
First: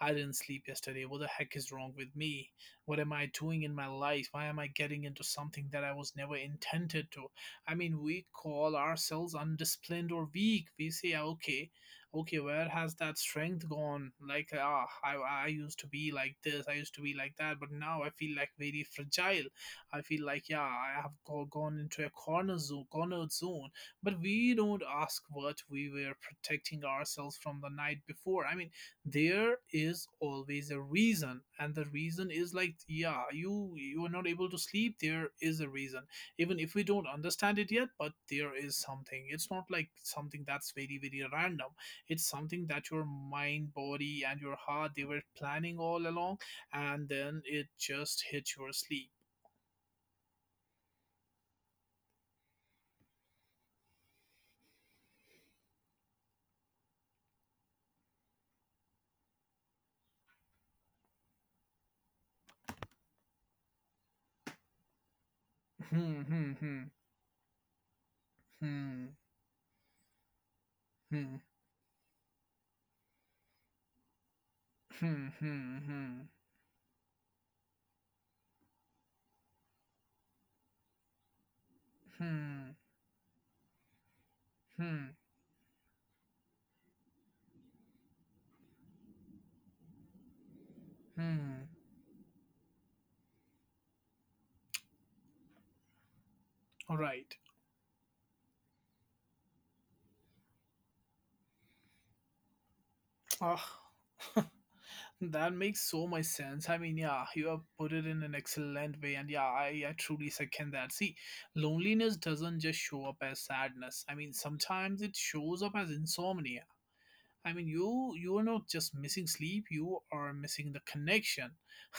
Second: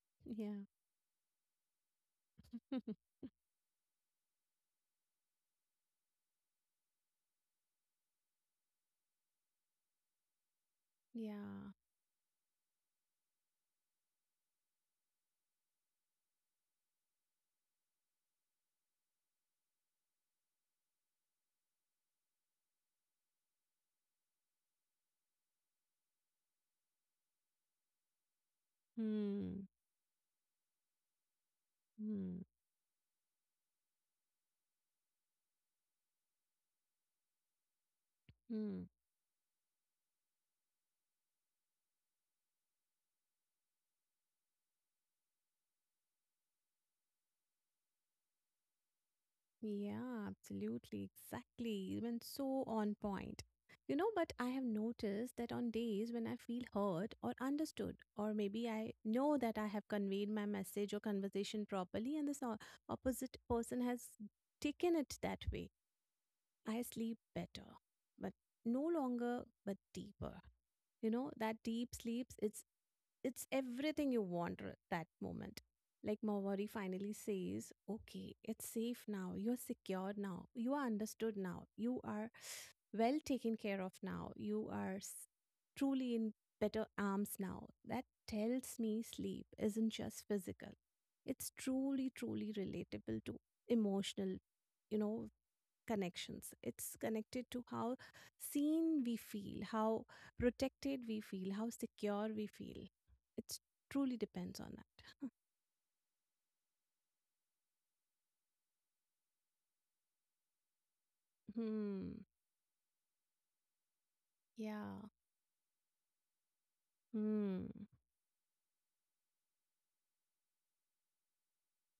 A: I didn't
B: Yeah.
A: sleep yesterday. What the heck is wrong with me? What am I doing in my life? Why am I getting into something that I was never intended to? I mean, we call ourselves undisciplined or weak. We say, "Ah, okay,
B: Yeah.
A: okay, where has that strength gone? Like, ah, I used to be like this, I used to be like that, but now I feel like very fragile. I feel like, yeah, I have gone into a cornered zone. But we don't ask what we were protecting ourselves from the night before. I mean, there
B: Hmm.
A: is always a reason, and the reason
B: Hmm.
A: is like, yeah, you are not able to sleep, there is a reason. Even if we don't understand it yet, but there is
B: Hmm.
A: something. It's not like something that's very, very random. It's something that your mind, body and your heart, they were planning all along, and then it just hit your sleep.
B: Yeah, absolutely, exactly. You went so on point. You know, but I have noticed that on days when I feel heard or understood, or maybe I know that I have conveyed my message or conversation properly, and this opposite person has taken it that way,
A: Hmm. Hmm.
B: I sleep better, but no
A: Hmm.
B: longer, but deeper. You know,
A: Hmm.
B: that deep sleeps, it's everything you want that
A: Hmm.
B: moment.
A: Hmm.
B: Like
A: Hmm.
B: Mawari finally says, okay, it's safe now. You're secure now. You are understood now. You
A: Hmm.
B: are
A: Hmm.
B: well taken care of now. You are
A: Hmm.
B: truly in better arms now. That tells me sleep isn't just physical. It's
A: Hmm.
B: truly, truly relatable to emotional, you know, connections.
A: All
B: It's
A: right.
B: connected to how seen we feel, how protected we feel, how secure we feel. It
A: Ah.
B: truly depends on that.
A: That makes so much sense. I mean, yeah, you have put it in an excellent way, and yeah, I truly second that. See, loneliness
B: Hmm.
A: doesn't just show up as sadness. I mean, sometimes
B: Yeah.
A: it shows up as insomnia. I
B: Hmm.
A: mean, you are not just missing sleep; you are missing the connection.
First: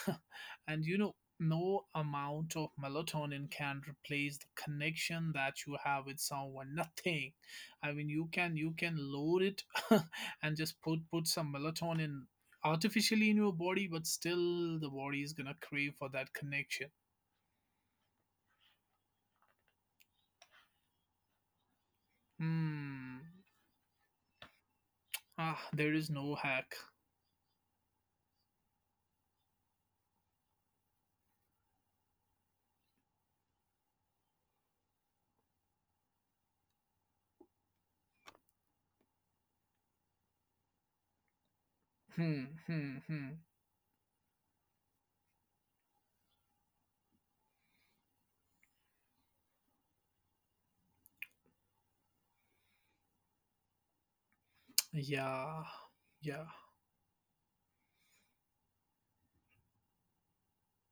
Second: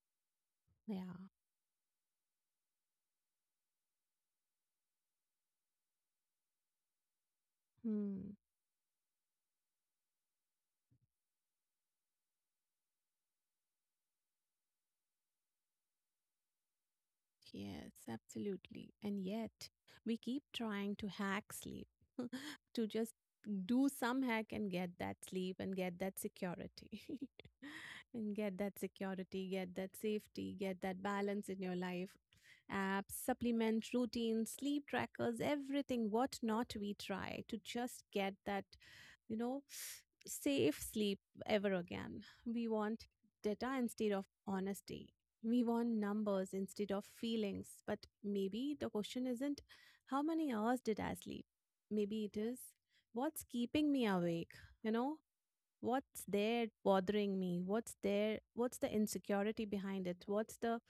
A: And you
B: Yeah.
A: know, no amount of melatonin can replace the connection that you have with someone. Nothing. I mean, you
B: Hmm.
A: can you can load it and just put some melatonin artificially in your body, but still the body is gonna crave for that connection.
B: Yes, absolutely. And yet, we keep trying to hack sleep, to just
A: Hmm.
B: do some hack and get that sleep
A: Ah,
B: and
A: there
B: get
A: is
B: that
A: no hack.
B: security. And get that security, get that safety, get that balance in your life. Apps, supplement routines, sleep trackers, everything, what not we try to just get that, you know, safe sleep ever again.
A: Hmm.
B: We
A: Hmm.
B: want
A: Hmm.
B: data instead of honesty. We want numbers instead of feelings. But maybe the question isn't, how many hours did I sleep? Maybe it is, what's keeping me awake? You know,
A: Yeah.
B: what's
A: Yeah.
B: there bothering me? What's there? What's the insecurity behind it? What's the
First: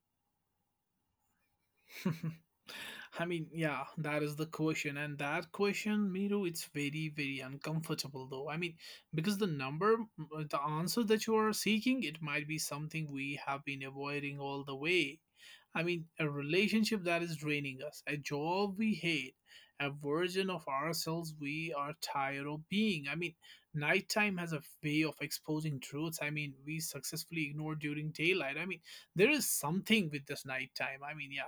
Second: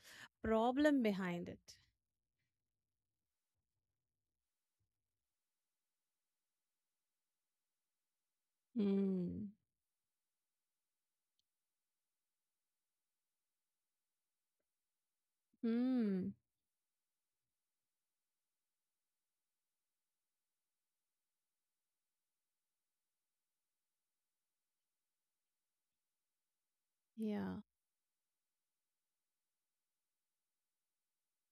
B: problem behind it?
A: I mean, yeah, that is the question, and that question, Miru, it's very, very uncomfortable though. I mean, because
B: Hmm.
A: the answer that you are seeking, it might be something we have been avoiding all the way. I mean,
B: Hmm.
A: a relationship that is draining us, a job we hate, a version of ourselves we are tired of being. I mean, nighttime has a way of exposing truths. I mean, we successfully
B: Yeah.
A: ignore during daylight. I mean, there is something with this nighttime. I mean, yeah.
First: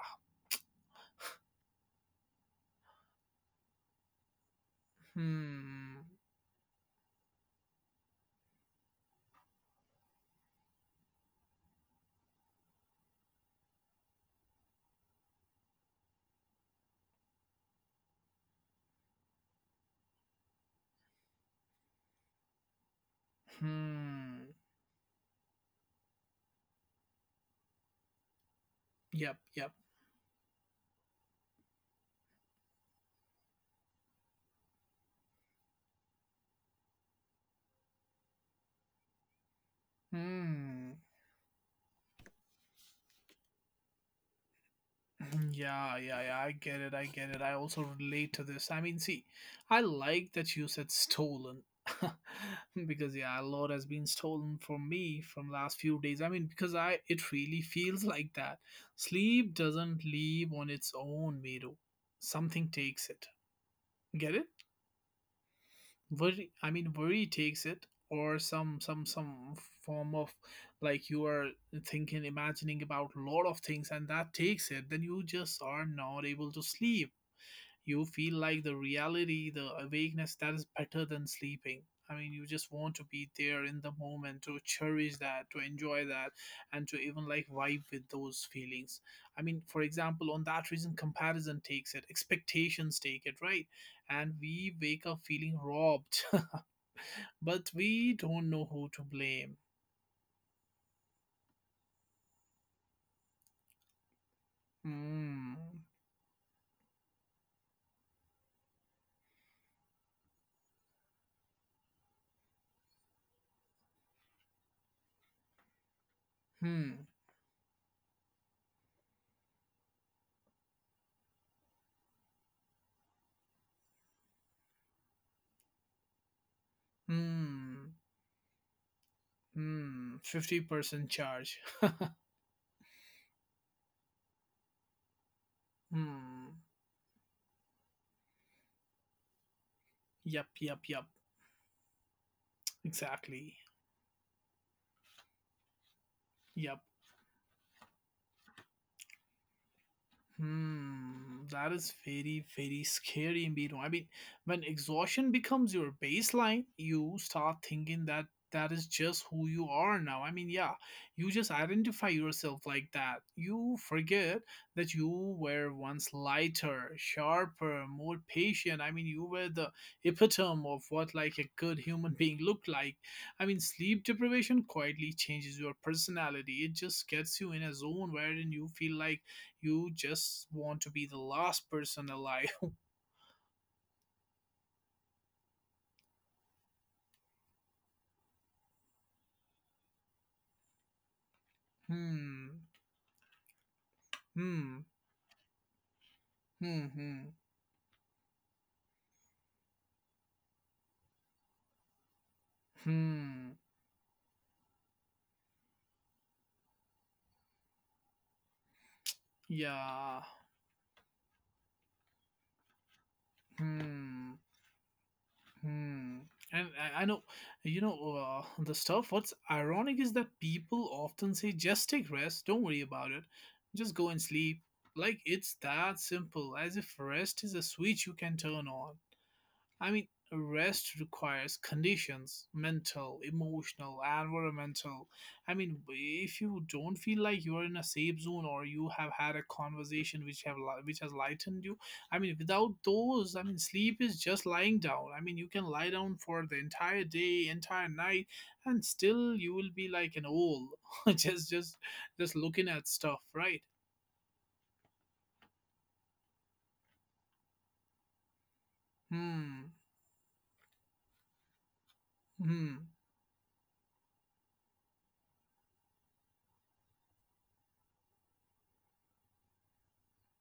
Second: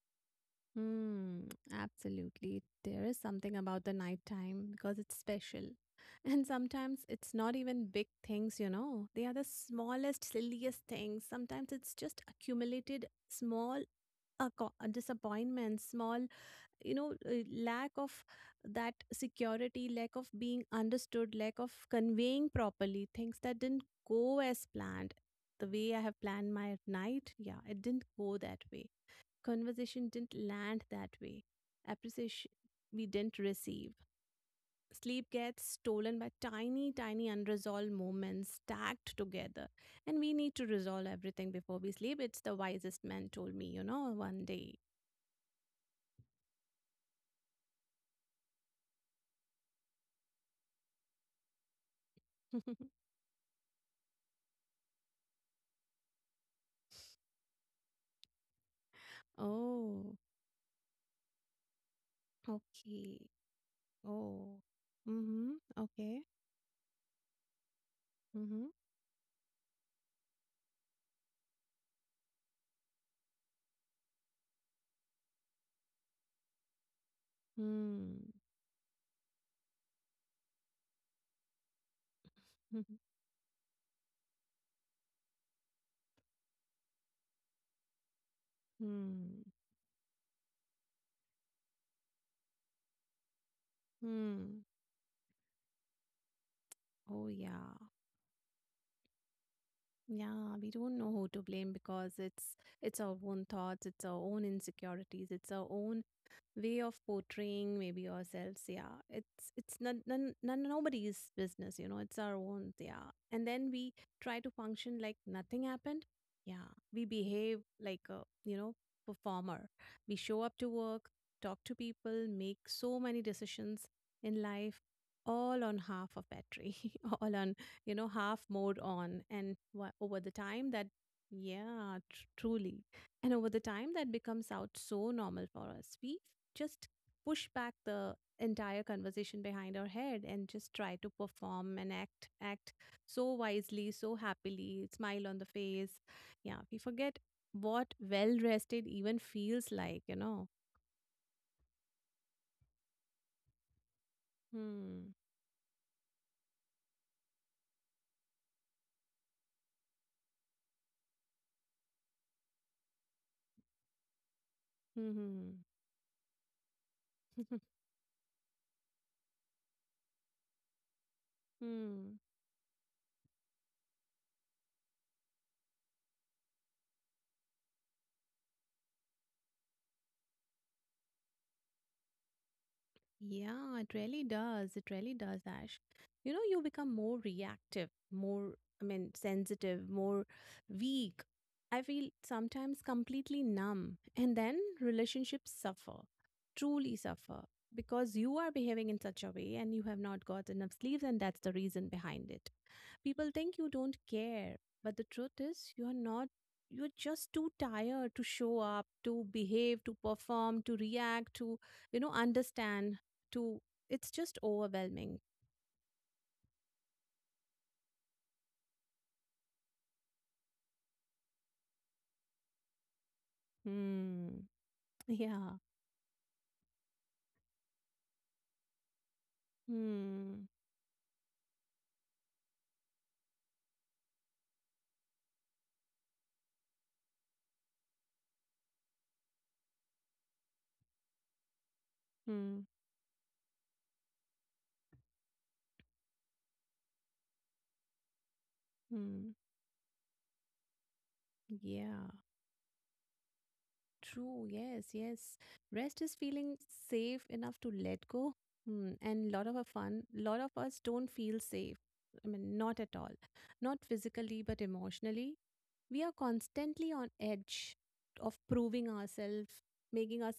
B: Hmm. Absolutely. There is something about the nighttime because it's special.
A: Hmm.
B: And sometimes it's not even big things, you know. They are the smallest, silliest things. Sometimes it's just accumulated small disappointments, small, lack of that security, lack of being understood, lack of conveying properly things that didn't go
A: Hmm.
B: as planned. The way I have planned my night, yeah, it didn't go that way.
A: Yep. Yep.
B: Conversation didn't land that way. Appreciation we didn't receive. Sleep gets stolen by tiny, tiny unresolved moments stacked together. And we need to
A: Hmm.
B: resolve everything before we sleep. It's the wisest man told me, one day.
A: Yeah, yeah, yeah. I get it. I get it. I also relate to this. I mean, see, I like that you said stolen because yeah, a lot has been stolen from me from last few days. I mean, because I it really feels like that. Sleep doesn't
B: Oh,
A: leave on its own, Miru. Something takes
B: okay.
A: it. Get it?
B: Oh. Mm-hmm. Okay.
A: Worry, I mean, worry takes it, or
B: Mm-hmm.
A: some form of, like, you are thinking, imagining about a lot of things, and that takes it. Then you just are not able to sleep. You
B: Hmm.
A: feel like the reality, the awakeness, that is better than sleeping. I mean, you just want to be there in the moment to cherish that, to enjoy that, and to even like vibe with those feelings. I
B: Hmm.
A: mean, for example, on that reason, comparison takes it, expectations take it, right? And
B: Hmm.
A: we wake up feeling robbed,
B: Oh,
A: but
B: yeah.
A: we don't know who to blame.
B: Yeah, we don't know who to blame because it's our own thoughts, it's our own insecurities, it's
A: Hmm.
B: our own way of portraying maybe yourselves. Yeah, it's none, none, none nobody's business, you know, it's our own. Yeah. And then we try to function like nothing happened. Yeah, we
A: Hmm.
B: behave like a, you know performer. We show up to work, talk to people, make so many decisions in life, all on half a battery. All on,
A: Hmm.
B: half mode on. And
A: Hmm.
B: over the time, that.
A: 50% charge.
B: Yeah, truly. And over the time, that becomes out so normal for us. We
A: Hmm.
B: just push back the entire conversation behind our head, and
A: Yep.
B: just
A: Yep.
B: try
A: Yep.
B: to perform and act so
A: Exactly.
B: wisely, so happily, smile on the face. Yeah, we
A: Yep.
B: forget what well rested even feels like, you know.
A: Hmm, that is very, very scary, Miro. I mean, when
B: Hmm.
A: exhaustion becomes your baseline, you start thinking that that is just who you are now. I mean, yeah, you just identify yourself like that. You forget that you
B: Hmm.
A: were once lighter,
B: Hmm.
A: sharper, more patient. I mean, you were the epitome of what like a good human being looked like. I mean, sleep deprivation quietly changes your personality. It just gets you in a zone wherein you feel like you just want to be the last person alive.
B: Yeah, it really does. It really does, Ash. You know, you become more reactive, more, I mean, sensitive, more weak. I feel
A: Hmm.
B: sometimes completely numb. And then
A: Hmm.
B: relationships suffer,
A: Hmm.
B: truly
A: Hmm.
B: suffer, because you are behaving in such a way, and you have not got enough sleeves, and that's the reason behind it. People
A: Hmm.
B: think you don't care, but the truth is, you're not. You're just too tired to show up, to behave, to
A: Yeah.
B: perform, to react, to, you know, understand, to. It's
A: Hmm.
B: just overwhelming.
A: Hmm. And I know, you know, the stuff. What's ironic is that people often say, just take rest. Don't worry about it. Just go and
B: Hmm.
A: sleep. Like it's
B: Yeah.
A: that simple, as if rest is a switch you can turn on. I mean,
B: Hmm.
A: rest requires conditions, mental, emotional, environmental. I mean, if you don't feel like you're in a safe zone or you have had a conversation which which has lightened you, I mean,
B: Hmm.
A: without those, I mean, sleep is just lying down. I mean, you can lie down for the entire day, entire night, and
B: Hmm.
A: still you will be like an owl, just just
B: Yeah.
A: just looking at stuff, right?
B: True. Yes. Yes. Rest is feeling safe enough to let go. Hmm. And lot of our
A: Hmm.
B: fun, lot of us don't feel safe. I mean,
A: Hmm.
B: not at all. Not physically, but emotionally, We are constantly on edge of proving ourselves, making us,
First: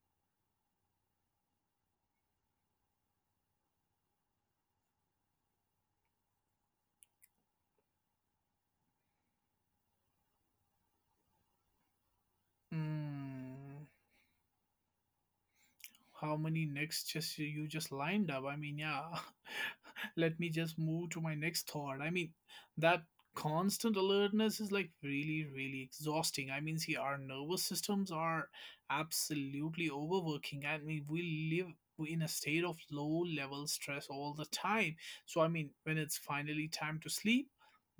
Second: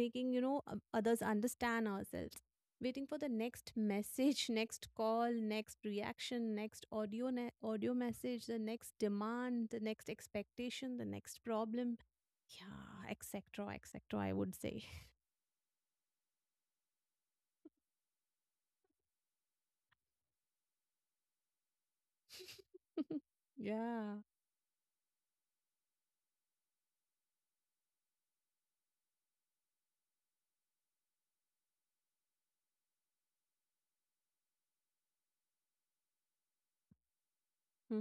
B: making others understand ourselves, waiting for the next message, next call, next reaction, next audio, audio message, the next demand, the next expectation, the next problem, yeah, etc,
A: Hmm.
B: etc, I would say.
A: How many next just you just lined up? I mean, yeah, let me just move to my next thought. I mean, that constant
B: Yeah.
A: alertness is like really, really exhausting. I mean, see, our nervous systems are absolutely overworking. I mean, we live in a state of low level stress all the time. So I mean, when it's finally time to sleep,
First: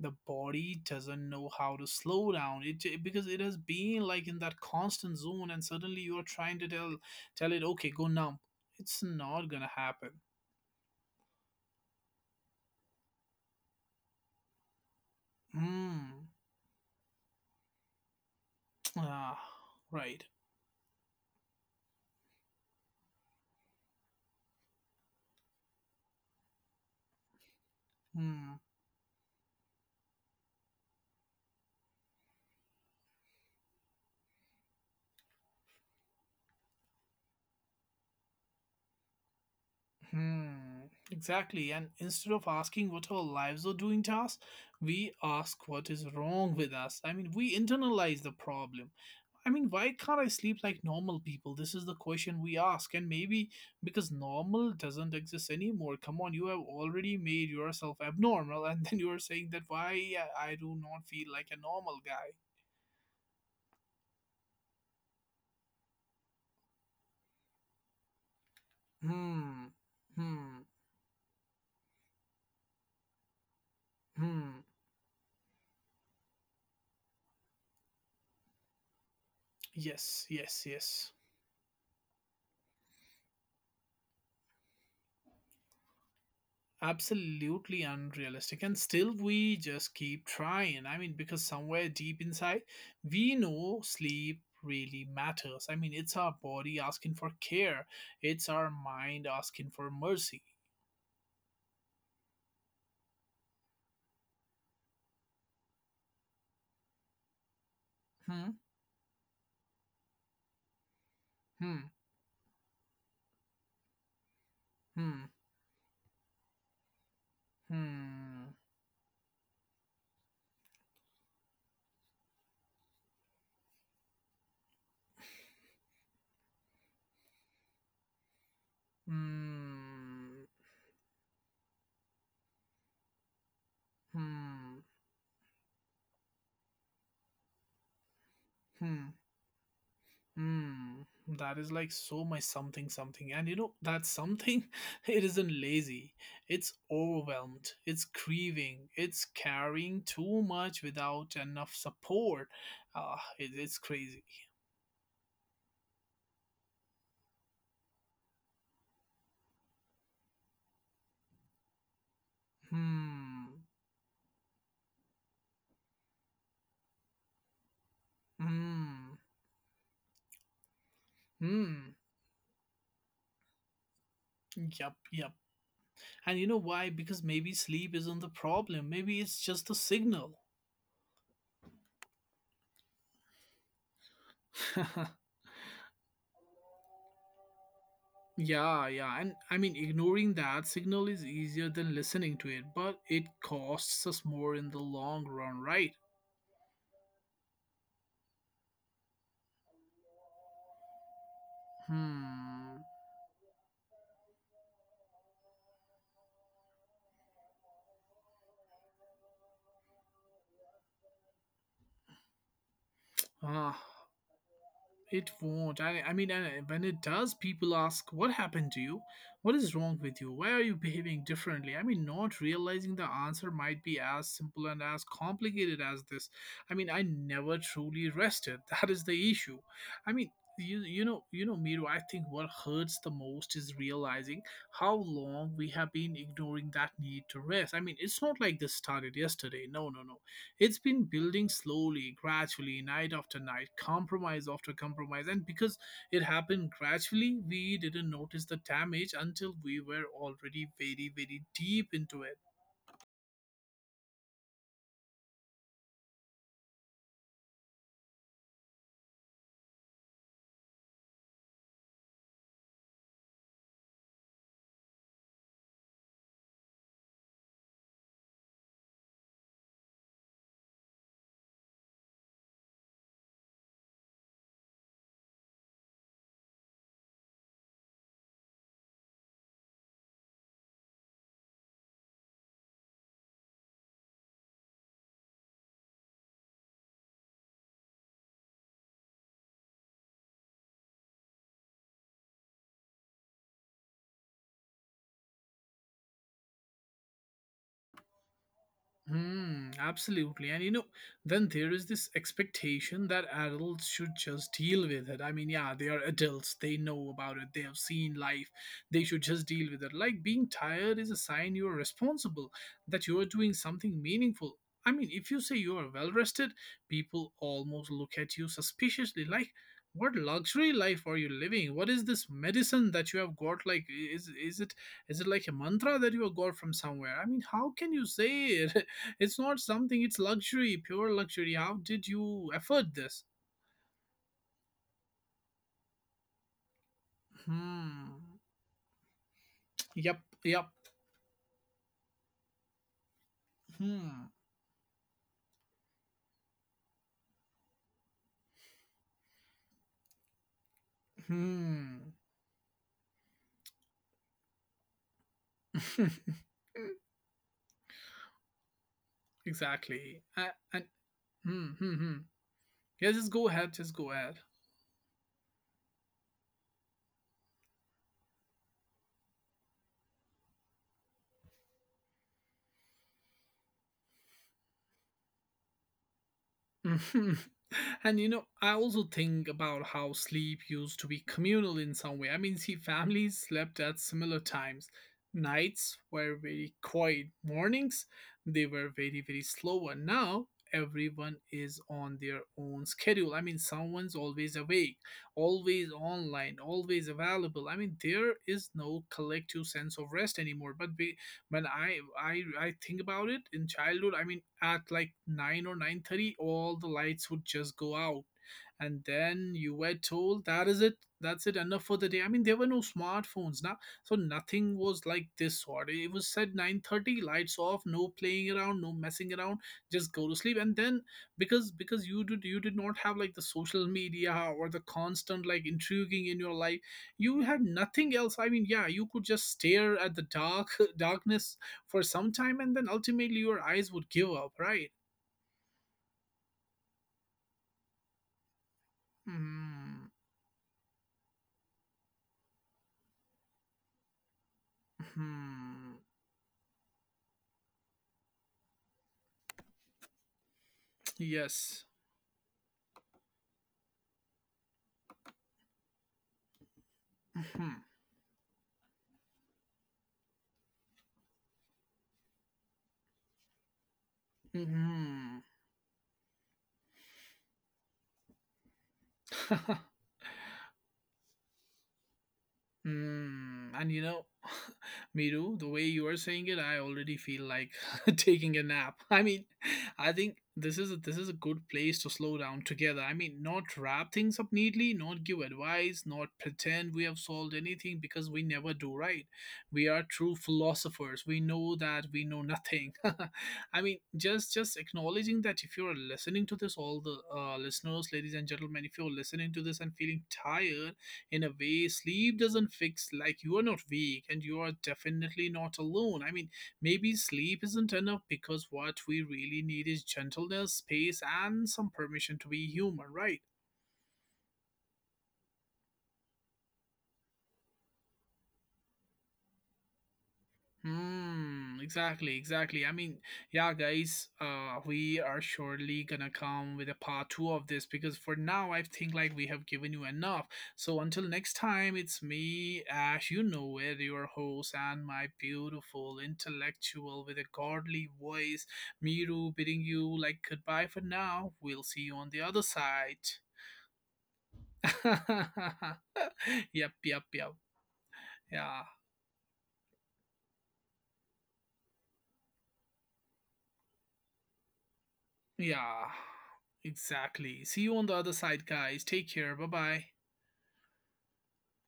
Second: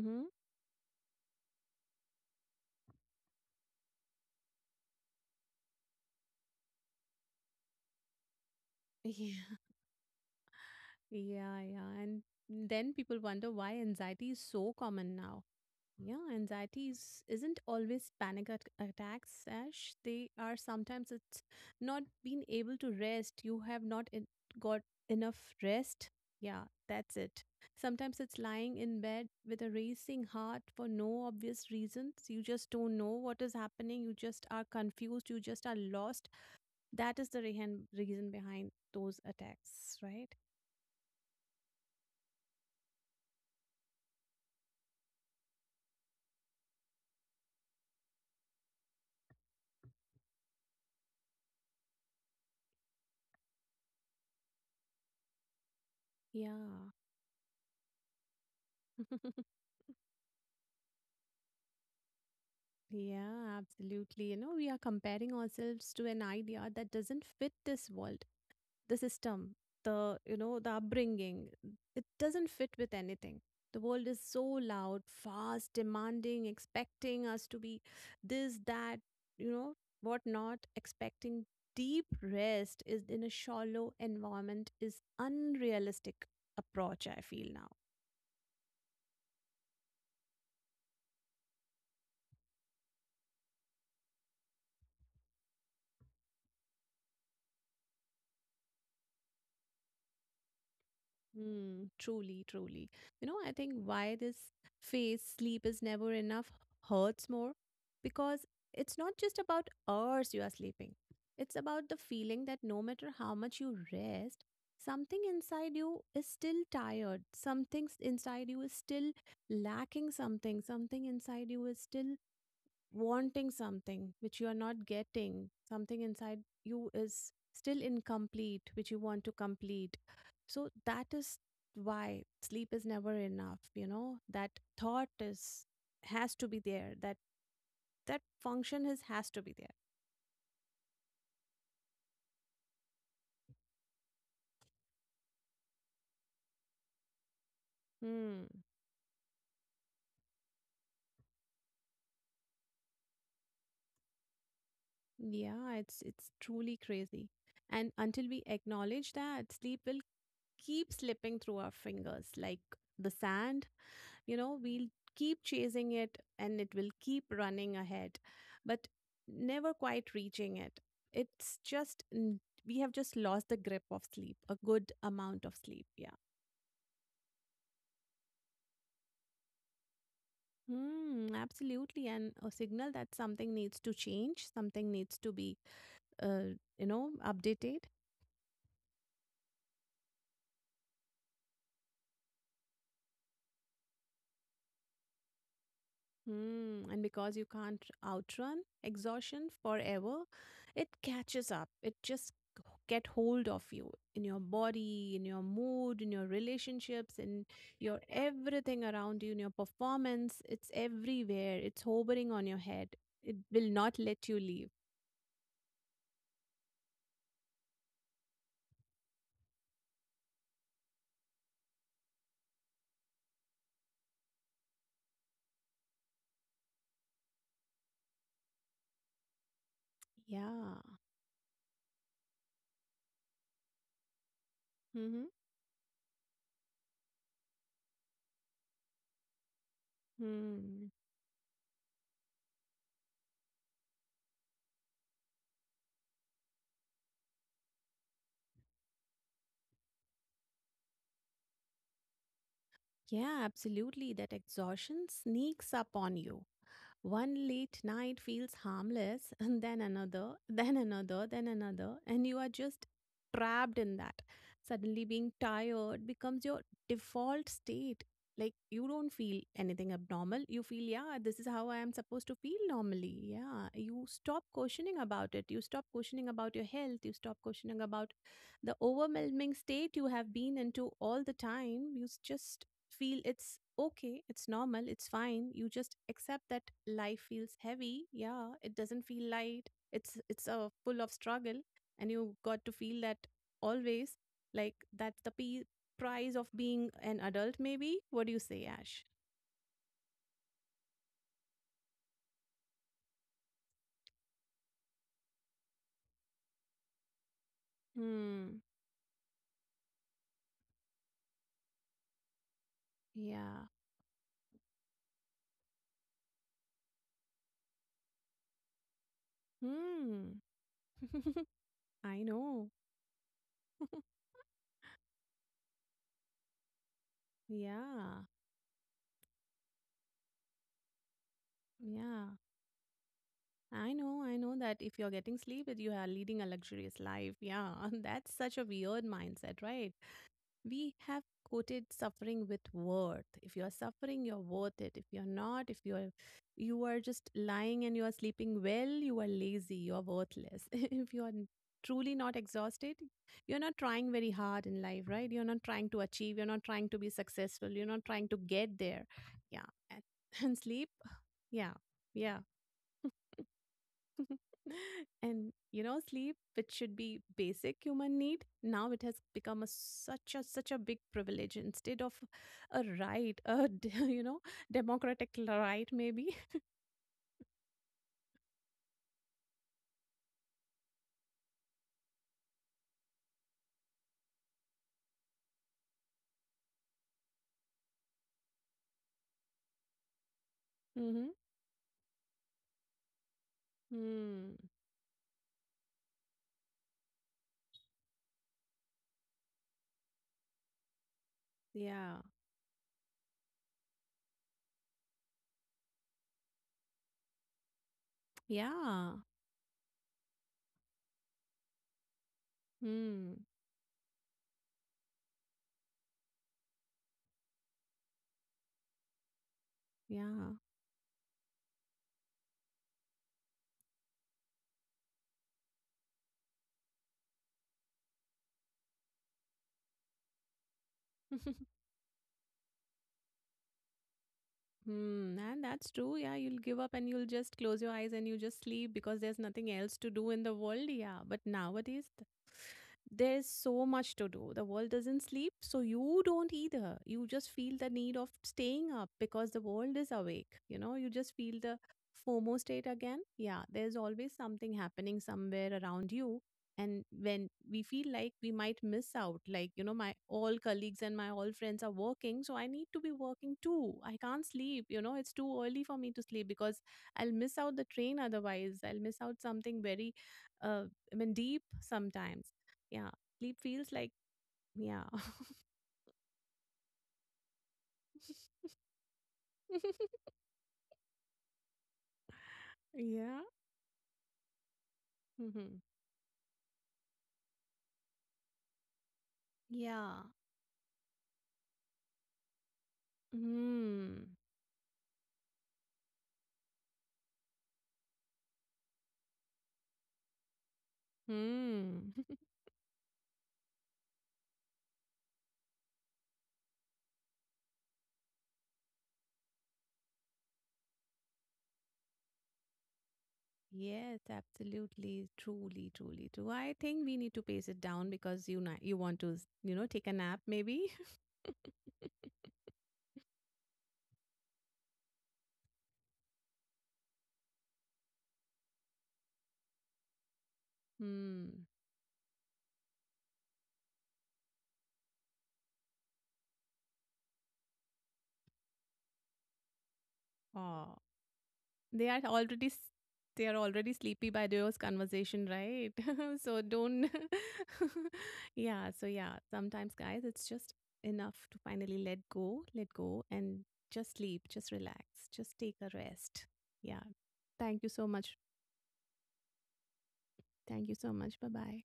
A: the body doesn't know how to slow down, because it has been like in that constant zone, and suddenly you are trying to tell, tell it, okay, go now. It's not
B: Yeah,
A: gonna happen.
B: yeah. And then people wonder why anxiety is so common now.
A: Hmm.
B: Yeah, anxieties isn't always panic at-
A: Ah,
B: attacks, Ash.
A: right.
B: They are, sometimes it's not being able to rest. You have not en- got enough rest. Yeah, that's it. Sometimes it's
A: Hmm.
B: lying in bed with a racing heart for no obvious reasons. You just don't know what is happening. You just are confused. You just are lost. That is the reason behind those attacks, right?
A: Hmm. Exactly. And instead of asking what our lives are doing to us, we ask what is wrong with us. I mean, we internalize the problem. I mean, why can't I sleep like normal people? This is the question we ask. And maybe because normal doesn't exist anymore. Come on, you have
B: Yeah.
A: already made yourself abnormal, and then you are saying that why I do not feel like a normal guy.
B: Yeah, absolutely. You know, we are comparing ourselves to an idea that doesn't fit this world, the system,
A: Hmm.
B: the, you know,
A: Hmm.
B: the upbringing. It doesn't fit with anything. The world is so
A: Hmm.
B: loud, fast, demanding, expecting us to be this, that, you know, what
A: Yes,
B: not,
A: yes, yes.
B: expecting deep rest is in a shallow environment is unrealistic approach, I feel now.
A: Absolutely unrealistic. And still, we just keep trying. I mean, because somewhere deep inside, we know sleep really matters. I mean, it's our body asking for care, it's our mind asking for mercy.
B: Mm, truly, truly. You know, I think why this phase sleep is never enough hurts more because
A: Hmm.
B: it's not just about hours you are sleeping. It's about
A: Hmm.
B: the feeling that no matter how much you rest, something
A: Hmm.
B: inside you is still tired. Something
A: Hmm.
B: inside you is still lacking something. Something inside you is still wanting something which you are not getting, something inside you is still incomplete, which you want to complete.
A: Hmm.
B: So that is why sleep is never enough, you know, that
A: Hmm.
B: thought is has to be there, that that function is
A: Hmm.
B: has to be there.
A: Hmm, that is like so much something something. And you know, that something, it isn't lazy. It's overwhelmed. It's
B: Hmm.
A: grieving. It's carrying too much without enough support. Ah, it's crazy.
B: Yeah, it's truly crazy. And until we acknowledge that, sleep will keep slipping through our fingers like the
A: Hmm,
B: sand. You know, we'll keep chasing it and it will keep running ahead, but
A: hmm,
B: never quite reaching it. it's
A: hmm.
B: just n- we have just lost the grip of sleep, a good
A: Yup, yup.
B: amount of sleep, yeah.
A: And you know why? Because maybe sleep isn't the problem. Maybe it's just a signal.
B: Hmm, absolutely, and a signal that something needs to change, something needs to be you know, updated.
A: Yeah, yeah. And I mean, ignoring that signal is easier than listening to it, but it costs us more in the long run, right?
B: Hmm, and because you can't outrun exhaustion forever, it catches up. It just
A: Hmm.
B: get hold of you, in your body, in your mood, in your relationships, in your everything around you, in your performance. It's everywhere. It's hovering on your head. It will
A: Ah.
B: not let you leave.
A: It won't. I mean, when it does, people ask, what happened to you? What is wrong with you? Why are you behaving differently? I mean, not realizing the answer might be as simple and as complicated as this. I mean, I never truly rested. That is the issue. I mean,
B: Yeah.
A: you know Miru, I think what hurts the most is realizing how
B: Mm-hmm.
A: long we have been ignoring that need to rest. I mean, it's not like this started yesterday. No, no, no, it's
B: Hmm.
A: been building slowly, gradually, night after night, compromise after compromise. And because it happened gradually, we didn't notice the damage until we were already very, very deep into it.
B: Yeah, absolutely. That exhaustion sneaks up on you. One late night feels harmless, and then another, then another, then another, and you are just trapped in that. Suddenly, being tired becomes your default state. Like, you don't feel anything abnormal. You feel, yeah, this is how I am supposed to feel normally. Yeah. You stop questioning about it. You stop questioning about your health. You stop questioning about the overwhelming state you have been into all the time. You just feel it's okay, it's normal, it's fine. You just accept that life feels heavy. Yeah, it doesn't feel light. It's a full of struggle, and you got to feel that always. Like price of being an adult. Maybe. What do you say, Ash?
A: Hmm, absolutely. And you know, then there is this expectation that adults should just deal with it. I mean, yeah, they are adults, they know about it, they have seen life,
B: Hmm.
A: they should just deal with it. Like being tired is a sign you are responsible, that you are doing
B: Yeah.
A: something meaningful. I mean, if you say you are well rested, people almost look at you suspiciously like, what
B: Hmm.
A: luxury life are you living? What is
B: I
A: this
B: know.
A: medicine that you have got? Like, is is it is it like a mantra that you have got from somewhere? I mean, how can you
B: Yeah,
A: say it? It's not something, it's luxury, pure luxury. How did
B: yeah.
A: you afford this?
B: I know that if you're getting sleep, that you are leading a luxurious life. Yeah,
A: Hmm.
B: that's such a weird mindset, right?
A: Yep, yep.
B: We have quoted suffering with worth. If you're suffering,
A: Hmm.
B: you're worth it. If you're not, if you're, you are just lying and you are sleeping well, you are lazy, you are worthless, if you are n-
A: Hmm.
B: truly not exhausted, you're not trying very hard in life, right? You're not trying to achieve, you're not trying to be successful, you're not trying to get there. Yeah,
A: Exactly. I,
B: and
A: and,
B: sleep,
A: hmm,
B: yeah,
A: hmm, hmm.
B: yeah.
A: Yeah, just go ahead, just go ahead.
B: And you know, sleep, which should be basic human need, now it has become a such a such a big privilege instead of a right, you know, democratic right, maybe.
A: Mhm. And you know, I also think about how sleep used to be communal in some way. I mean, see, families slept at similar times. Nights were very quiet, mornings they were very, very slow, and now
B: Mm-hmm.
A: everyone is on their own schedule. I mean, someone's always
B: Hmm.
A: awake, always online, always available. I mean, there is no collective sense of rest anymore, but when I
B: Yeah.
A: I I think about it in childhood, I mean at like 9 or 9:30 all the lights would just go out, and
B: Yeah.
A: then you were told that is it, that's it, enough for the day. I mean, there were no
B: Hmm.
A: smartphones now, so nothing was like this sort. It was said, 9:30 lights off, no playing around, no messing around, just go to
B: Yeah.
A: sleep. And then because you did not have like the social media or the constant like intriguing in your life, you had nothing else. I mean, yeah, you could just stare at the dark darkness for some time, and then ultimately your eyes would give up, right?
B: Hmm, and that's true. Yeah, you'll give up and you'll just close your eyes and you just sleep because there's nothing else
A: Hmm.
B: to do in the world. Yeah, but there's so much to do. The world doesn't sleep, so
A: Hmm.
B: you don't either. You just feel the need of staying up because the world is awake. You know, you just feel the
A: Yes.
B: FOMO state again. Yeah, there's always something happening somewhere around you, and when
A: Hmm.
B: we feel like we might miss out, like, you know, my all colleagues and my all friends are working, so I need to be working too. I can't sleep, you know, it's
A: Hmm.
B: too early for me to sleep because I'll miss out the train, otherwise I'll miss out something very, uh I mean, deep sometimes. Yeah, sleep
A: Mm,
B: feels
A: and you
B: like,
A: know,
B: yeah.
A: Miru, the way you are saying it, I already feel like taking a nap. I mean, I think this is a good place to slow down together. I mean,
B: Yeah.
A: not wrap things up neatly, not give
B: Mm-hmm.
A: advice, not pretend we have solved anything, because we never do, right? We are
B: Yeah.
A: true philosophers. We know that we know nothing. I mean,
B: Hmm.
A: just acknowledging that if you are listening to this, all the listeners, ladies and gentlemen, if you're listening to this and feeling tired in a way
B: Hmm.
A: sleep doesn't fix, like, you are not weak and you are definitely not alone. I mean, maybe sleep isn't enough, because what we really need is gentleness, space, and some permission to be human, right?
B: Yes, absolutely, truly, truly true. I think we need to pace it down because you you want to, you know, take a nap maybe.
A: Hmm, exactly, exactly. I mean, yeah, guys, we are surely gonna come with a part two of this, because for now, I think like we have given you enough. So until next
B: Hmm.
A: time, it's me, Ash, you know it, your host, and my beautiful intellectual with a godly voice, Miru, bidding you like goodbye
B: Oh,
A: for now. We'll see
B: They
A: you
B: are
A: on the other
B: already s-
A: side.
B: they are already sleepy by those conversation, right? So
A: Yep,
B: don't.
A: yep, yep. Yeah.
B: Yeah, so yeah, sometimes guys it's just enough to finally let go, let go, and just sleep, just relax, just take a
A: Yeah,
B: rest. Yeah.
A: exactly. See
B: Thank you
A: you on
B: so
A: the other
B: much.
A: side, guys. Take care. Bye bye.
B: Thank you so much. Bye-bye.